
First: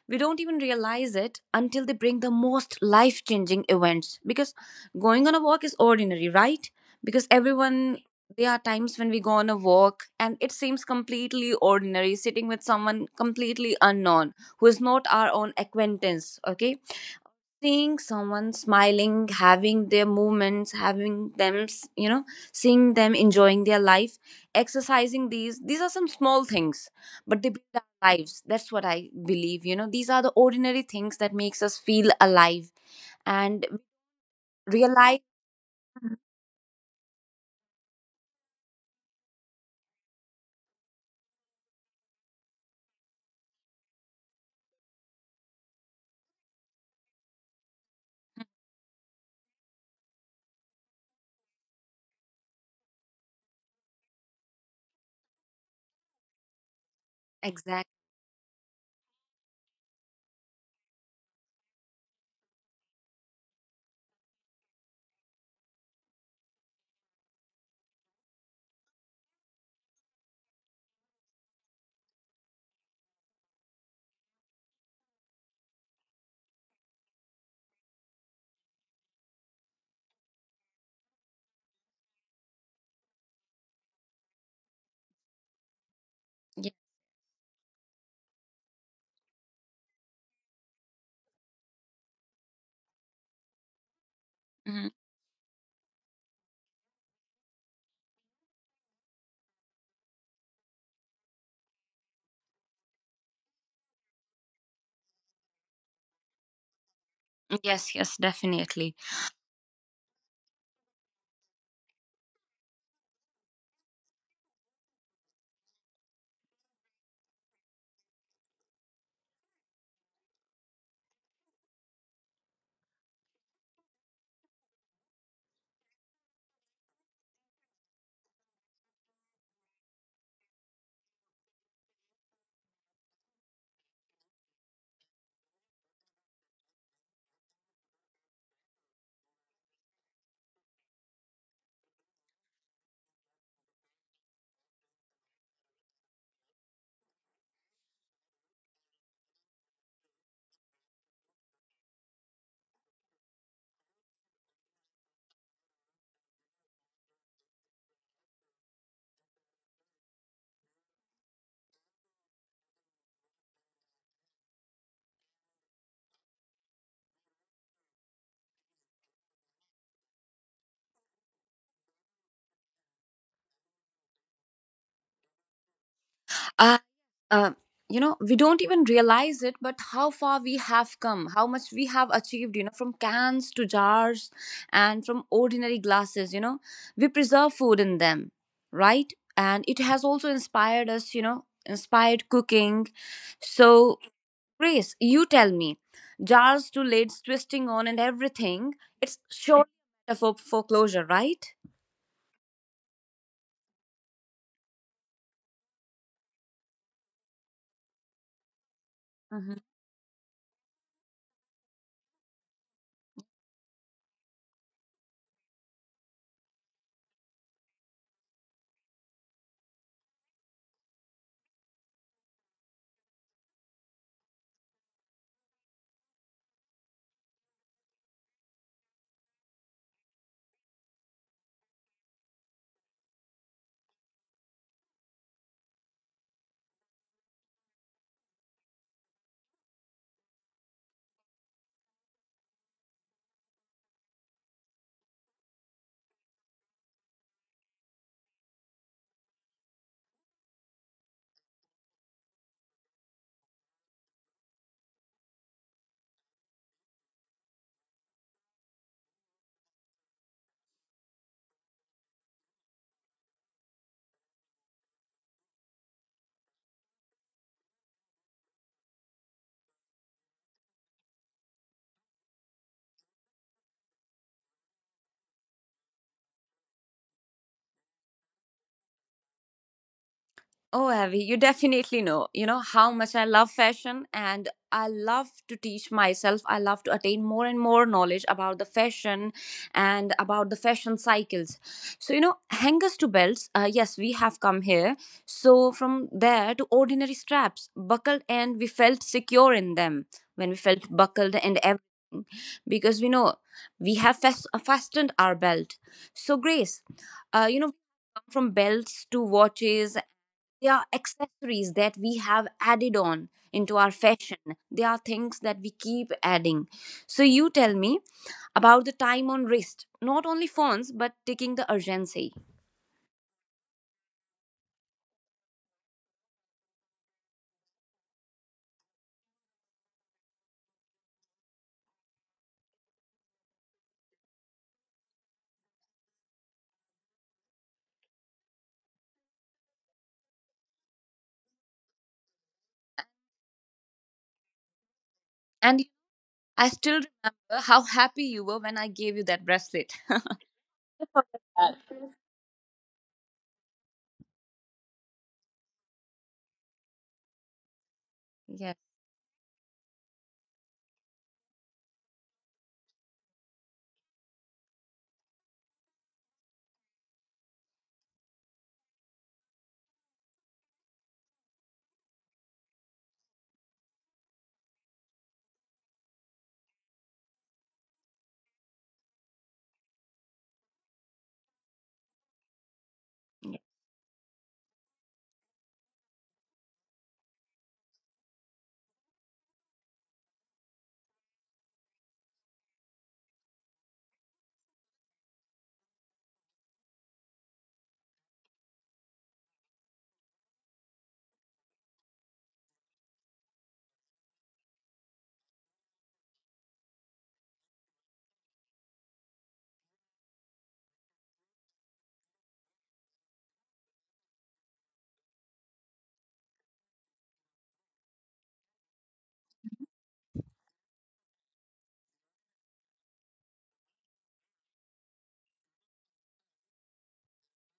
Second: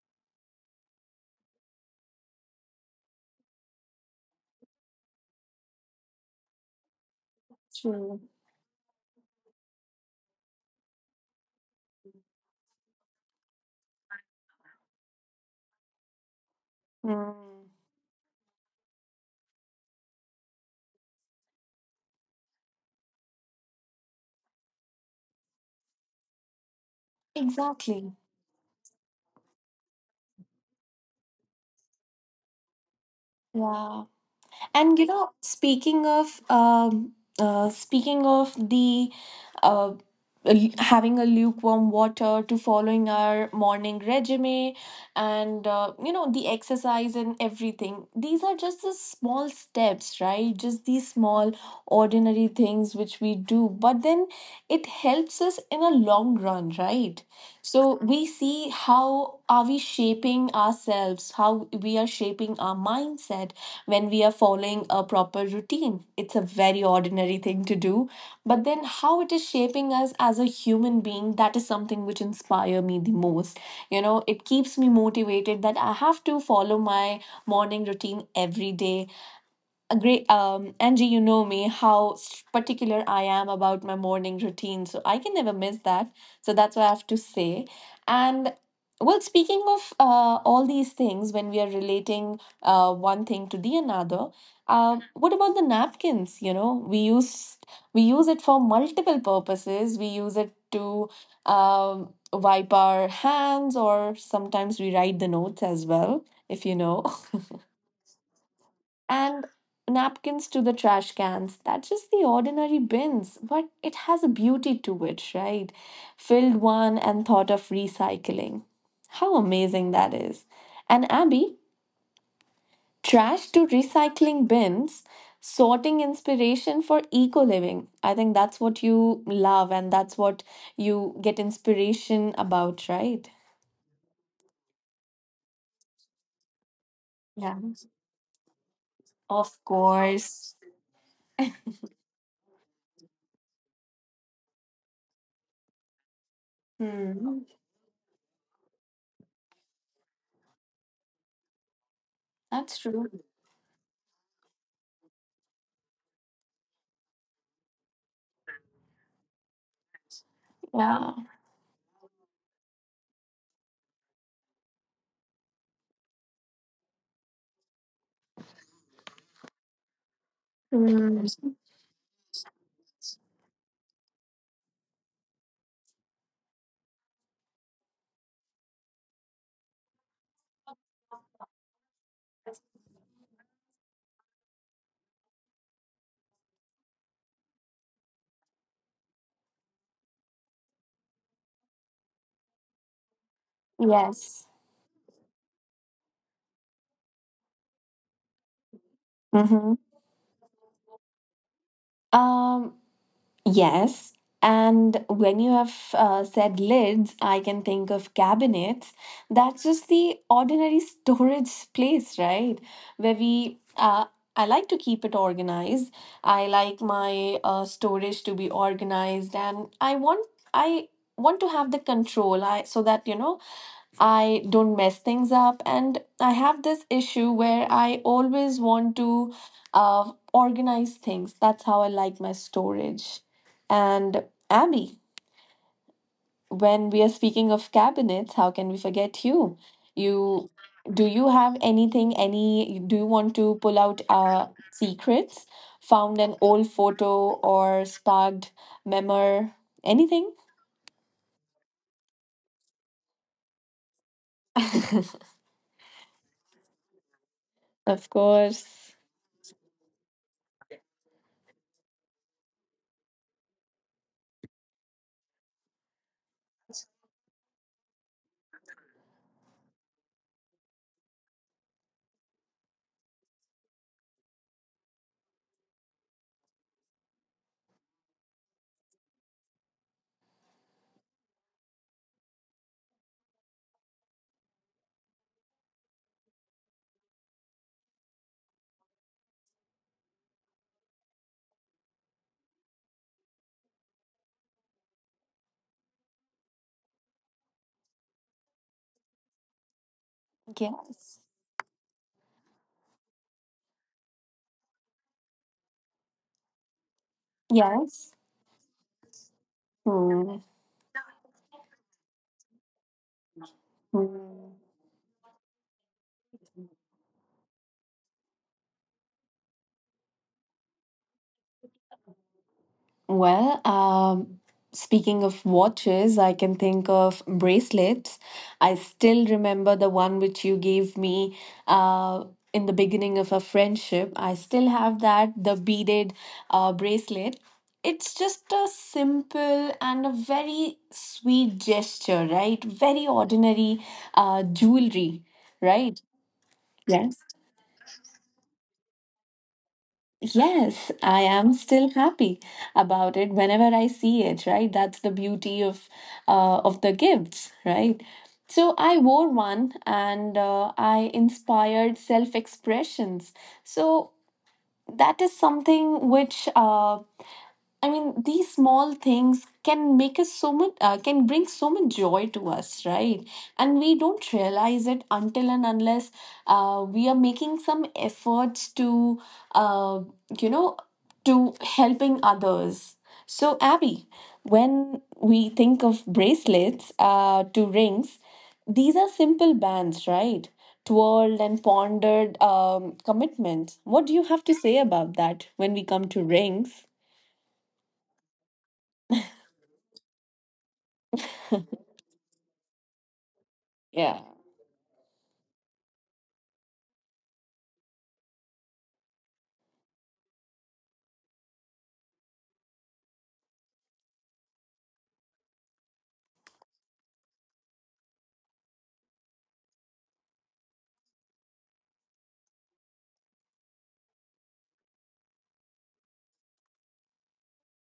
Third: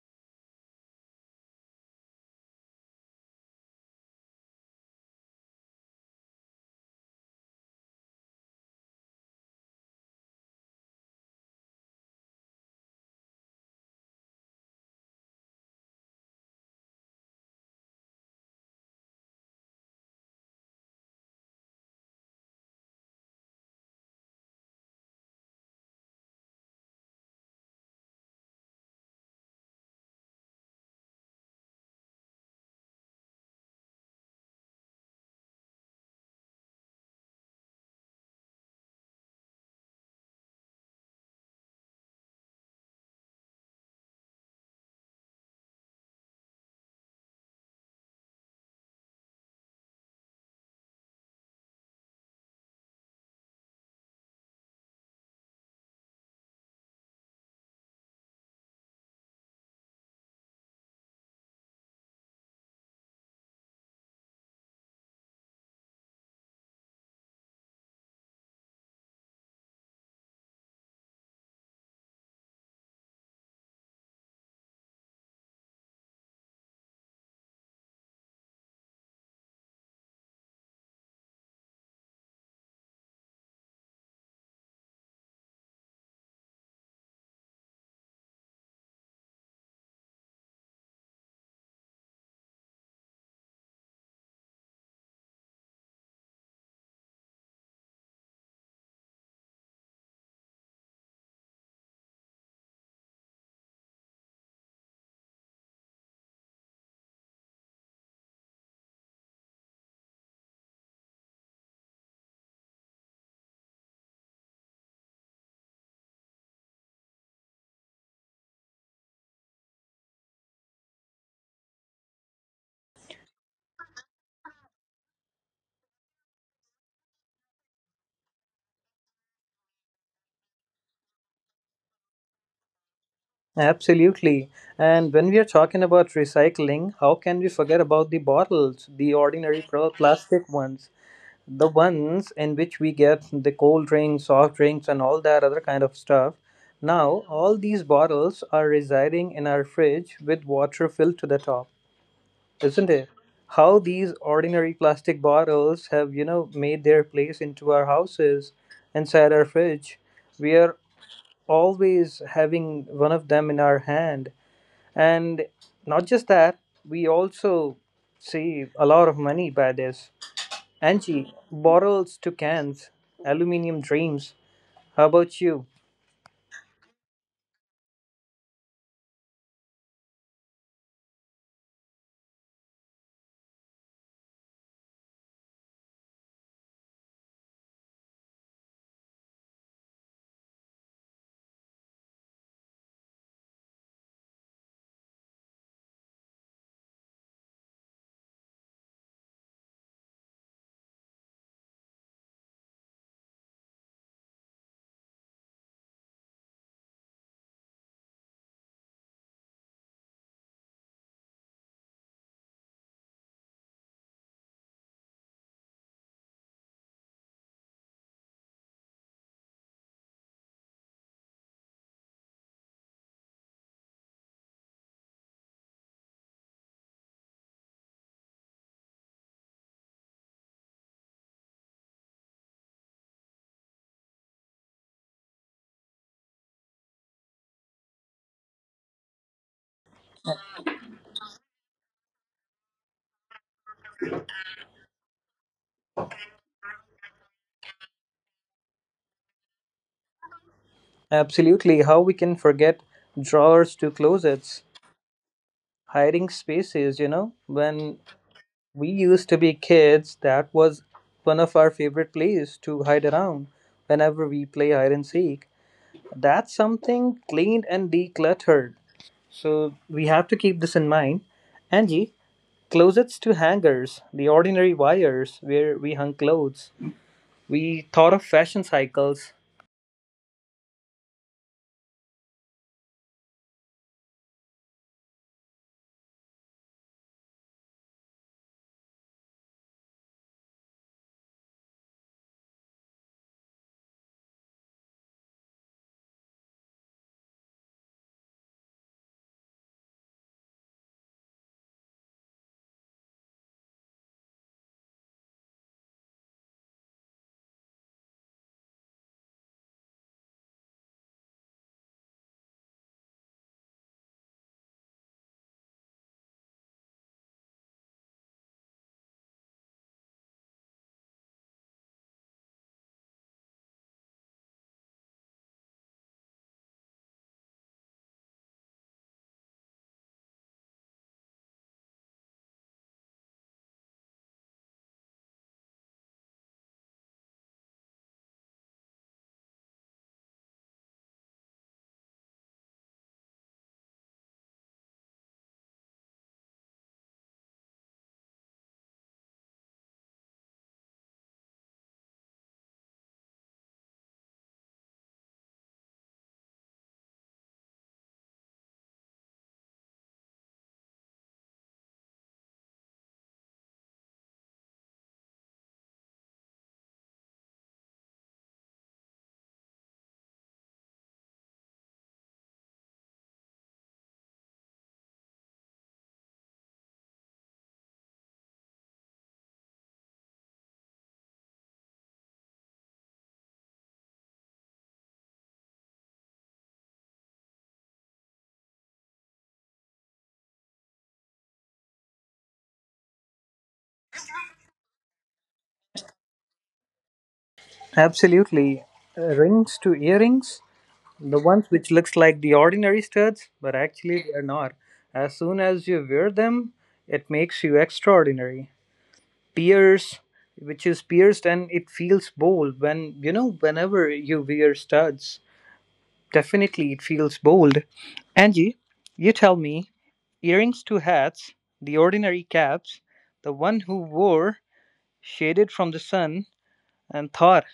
Speaker 3: we don't even realize it until they bring the most life changing events. Because going on a walk is ordinary, right? Because everyone,
Speaker 1: true.
Speaker 3: there are times when we go on a walk and it seems completely ordinary, sitting with someone completely unknown, who is not our own acquaintance, okay,
Speaker 1: Mm.
Speaker 3: seeing someone smiling, having their movements, having them you know, seeing them enjoying their life, exercising, these are some small things, but they build our
Speaker 1: Exactly.
Speaker 3: lives. That's what I believe, you know, these are the ordinary things that makes us feel alive. And
Speaker 1: Yeah. And you
Speaker 3: realize.
Speaker 1: know, speaking of the uh, having a lukewarm water to following our morning regime, and you know, the exercise and everything, these are just the small steps, right? Just these small ordinary things which we do, but then it helps us in a long run, right?
Speaker 3: Exactly.
Speaker 1: So we see how are we shaping ourselves, how we are shaping our mindset when we are following a proper routine. It's a very ordinary thing to do, but then how it is shaping us as a human being, that is something which inspires me the most. You know, it keeps me motivated that I have to follow my morning routine every day. Agree. Angie, you know me, how particular I am about my morning routine, so I can never miss that. So that's what I have to say. And well, speaking of all these things, when we are relating one thing to the another, what about the napkins? You know, we use, we use it for multiple purposes. We use it to wipe our hands, or sometimes we write the notes as well, if you know.
Speaker 3: Yes, yes, definitely.
Speaker 1: And napkins to the trash cans. That's just the ordinary bins, but it has a beauty to it, right? Filled one and thought of recycling. How amazing that is. And Abby, trash to recycling bins, sorting inspiration for eco living. I think that's what you love, and that's what you get inspiration about, right?
Speaker 2: Absolutely. And when we are talking about recycling, how can we
Speaker 1: Yeah,
Speaker 2: forget about the bottles, the
Speaker 1: of
Speaker 2: ordinary plastic
Speaker 1: course.
Speaker 2: ones, the ones in which we get the cold drinks, soft drinks, and all that other kind of stuff? Now,
Speaker 1: Hmm.
Speaker 2: all these bottles are residing in our fridge with water filled to the top,
Speaker 1: That's
Speaker 2: isn't
Speaker 1: true.
Speaker 2: it? How these ordinary plastic bottles have, you know, made their place into our houses, inside our fridge. We are
Speaker 1: Yeah.
Speaker 2: always having one of them in our hand and not just that, we also save a lot of money by this.
Speaker 1: Hmm.
Speaker 2: Angie, bottles to cans, aluminium dreams. How about you?
Speaker 3: Uh, uh, you know, we don't even realize it, but how far we have come, how much we have achieved, you know, from cans to jars, and from ordinary glasses, you know, we preserve food in them, right? And it has also inspired us, you know, inspired cooking. So
Speaker 1: Yes.
Speaker 3: Grace, you tell me, jars to lids, twisting on and everything, it's sure
Speaker 1: Mhm.
Speaker 3: a metaphor for foreclosure, right?
Speaker 1: Um, Yes. And when you have said lids, I can think of cabinets. That's just the ordinary storage place, right? Where we, I like to keep it organized. I like my storage to be organized, and I want to have the control. I, so that you know, I don't mess things up, and I have this issue where I always want to organize things. That's how I like my storage. And Abby, when we are speaking of cabinets, how can we forget you? You do you have anything, any, do you want to pull out secrets? Found an old photo or sparked memor, anything?
Speaker 2: Absolutely. How we can forget drawers to closets, hiding spaces, you know? When
Speaker 1: Of
Speaker 2: we
Speaker 1: course.
Speaker 2: used to be kids, that was one of our favorite places to hide around whenever we play hide and seek. That's something cleaned and decluttered. So we have to keep this in mind. Angie, closets to hangers, the ordinary wires where we hung clothes. We thought of fashion cycles.
Speaker 3: Oh, Avi, you definitely know, you know, how much I love fashion and I love to teach myself. I love to attain more and more knowledge about the fashion and about the fashion cycles. So, you know, hangers to belts, yes, we have come here. So, from there to ordinary straps, buckled, and we felt secure in them when we felt
Speaker 1: Yes.
Speaker 3: buckled and everything, because we know we have fastened our belt. So, Grace, you know,
Speaker 1: Yes.
Speaker 3: from belts to watches,
Speaker 1: Hmm.
Speaker 3: they are accessories that we have added on into our fashion.
Speaker 1: Hmm.
Speaker 3: They are things that we keep adding. So you tell me about the time on wrist, not only phones, but taking the urgency.
Speaker 1: Well, speaking of watches, I can think of bracelets. I still remember the one which you gave me, uh, in the beginning of our friendship. I still have that, the beaded bracelet. It's just a simple and a very sweet gesture, right? Very ordinary jewelry,
Speaker 3: And
Speaker 1: right?
Speaker 3: I still
Speaker 1: Yes.
Speaker 3: remember how happy you were when I gave you that bracelet.
Speaker 1: Yes, I
Speaker 3: For
Speaker 1: am
Speaker 3: that.
Speaker 1: still happy about it whenever I see it, right? That's the beauty of the gifts, right? So
Speaker 3: Yes.
Speaker 1: I wore one and I inspired self-expressions. So that is something which I mean, these small things can make us so much, can bring so much joy to us, right? And we don't realize it until and unless we are making some efforts to, uh, you know, to helping others. So,
Speaker 3: Yes.
Speaker 1: Abby, when we think of bracelets to rings, these are simple bands, right? Twirled and pondered commitments. What do you have to say about that when we come to rings?
Speaker 2: Absolutely. Rings to earrings, the ones which looks like the ordinary studs, but
Speaker 1: Yeah.
Speaker 2: actually they are not. As soon as you wear them, it makes you extraordinary. Pierce, which is pierced and it feels bold when you know whenever you wear studs. Definitely, it feels bold. Angie, you tell me earrings to hats, the ordinary caps, the one who wore shaded from the sun and thought.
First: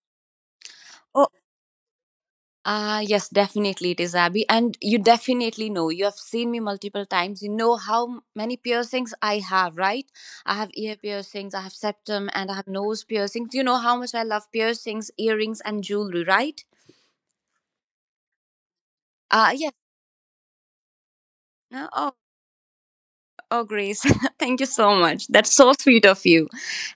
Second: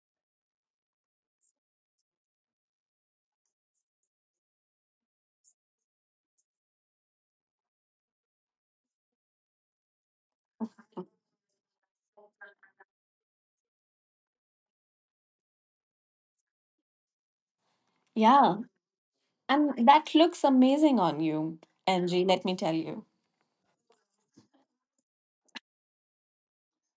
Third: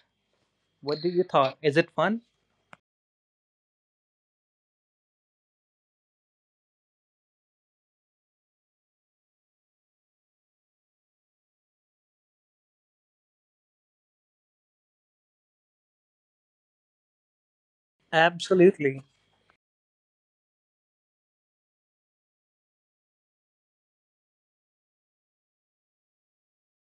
Speaker 2: What do you thought? Is it fun?
Speaker 3: Ah, yes, definitely it is, Abby. And you definitely know, you have seen me multiple times. You know how many piercings I have, right? I have ear piercings, I have septum, and I have nose piercings. You know how much I love piercings, earrings, and jewelry, right?
Speaker 1: Yeah,
Speaker 2: Absolutely.
Speaker 3: Ah, yes.
Speaker 1: and that looks amazing on you,
Speaker 3: Uh, oh,
Speaker 1: Angie, let me tell you.
Speaker 3: Oh, Grace, thank you so much. That's so sweet of you.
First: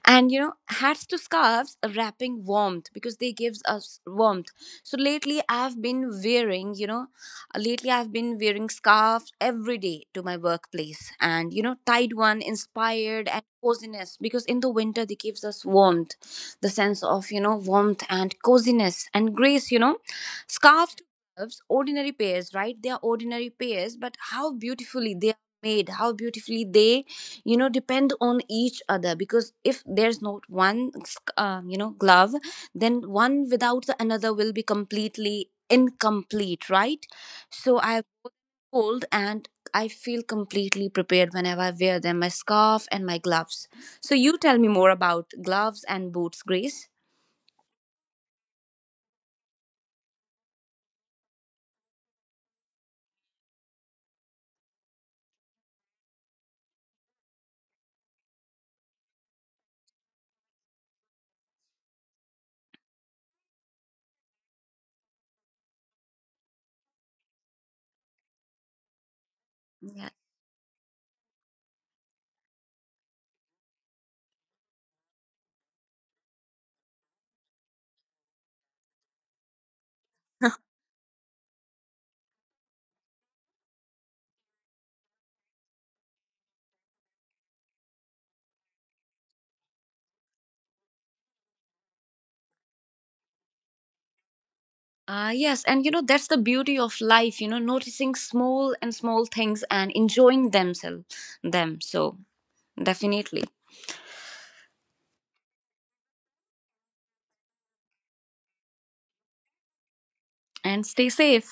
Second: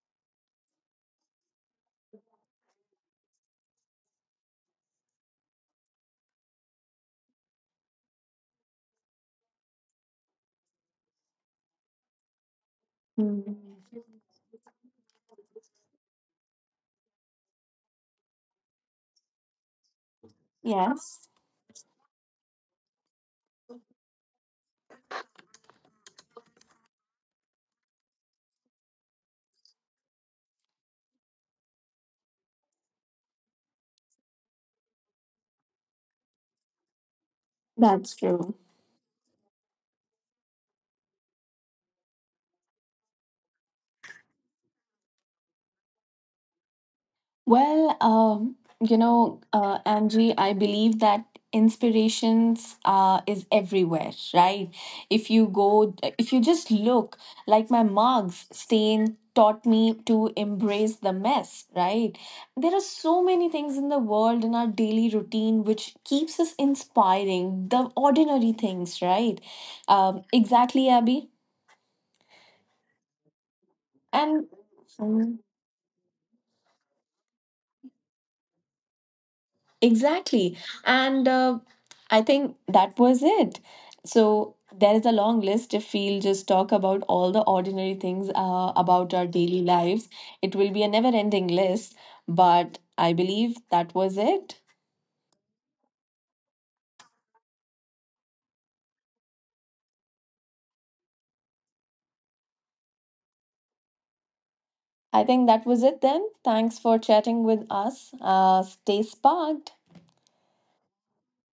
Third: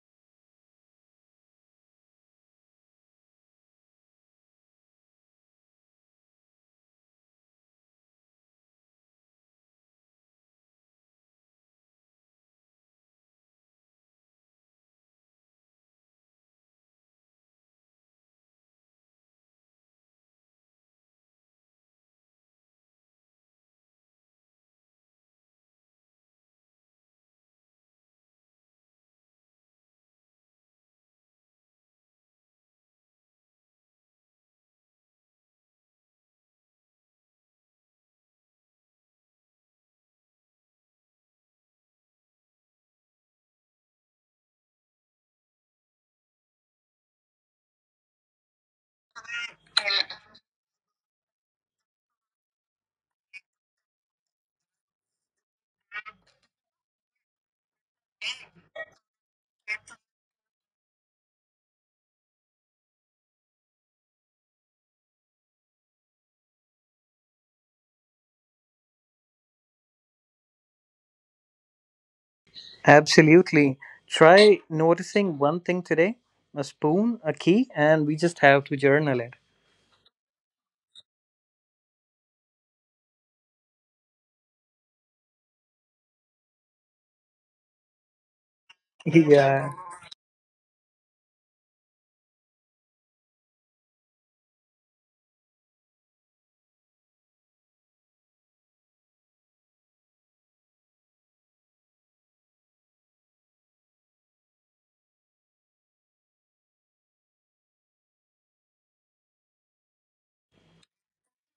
Speaker 3: And you know, hats to scarves, wrapping warmth because they gives us warmth. So lately, I've been wearing, you know, lately I've been wearing scarves every day to my workplace, and you know, tied one, inspired and
Speaker 1: Mm.
Speaker 3: coziness, because in the winter they gives us warmth, the sense of you know warmth and coziness. And Grace, you know, scarves to
Speaker 1: Yes,
Speaker 3: gloves, ordinary pairs, right? They are ordinary pairs, but how beautifully they made, how beautifully they, you know, depend on each other, because if there's not one, you know, glove, then one without the another will be completely incomplete, right? So I
Speaker 1: that's true.
Speaker 3: cold, and I feel completely prepared whenever I wear them, my scarf and my gloves. So you tell me more about gloves and boots, Grace.
Speaker 1: Well, you know, Angie, I believe that inspirations is everywhere, right? If you just look, like my mugs stain taught me to embrace the mess, right? There are so many things in the world, in our daily routine, which keeps us inspiring, the ordinary things, right?
Speaker 3: Yeah.
Speaker 1: Exactly, Abby.
Speaker 2: Absolutely.
Speaker 1: And
Speaker 2: Try noticing
Speaker 1: hmm.
Speaker 2: one thing today a spoon, a key, and we just have to journal it.
Speaker 1: Exactly. And I think that was it. So there is a long list. If we'll just talk about all the ordinary things about our daily
Speaker 2: Yeah.
Speaker 1: lives, it will be a never ending list. But I believe that was it.
Speaker 3: Yes, and you know, that's the beauty of life, you know, noticing small and small things and enjoying them. So. Definitely.
Speaker 1: I think that was it then. Thanks for chatting with us. Stay sparked.
Speaker 3: And stay safe.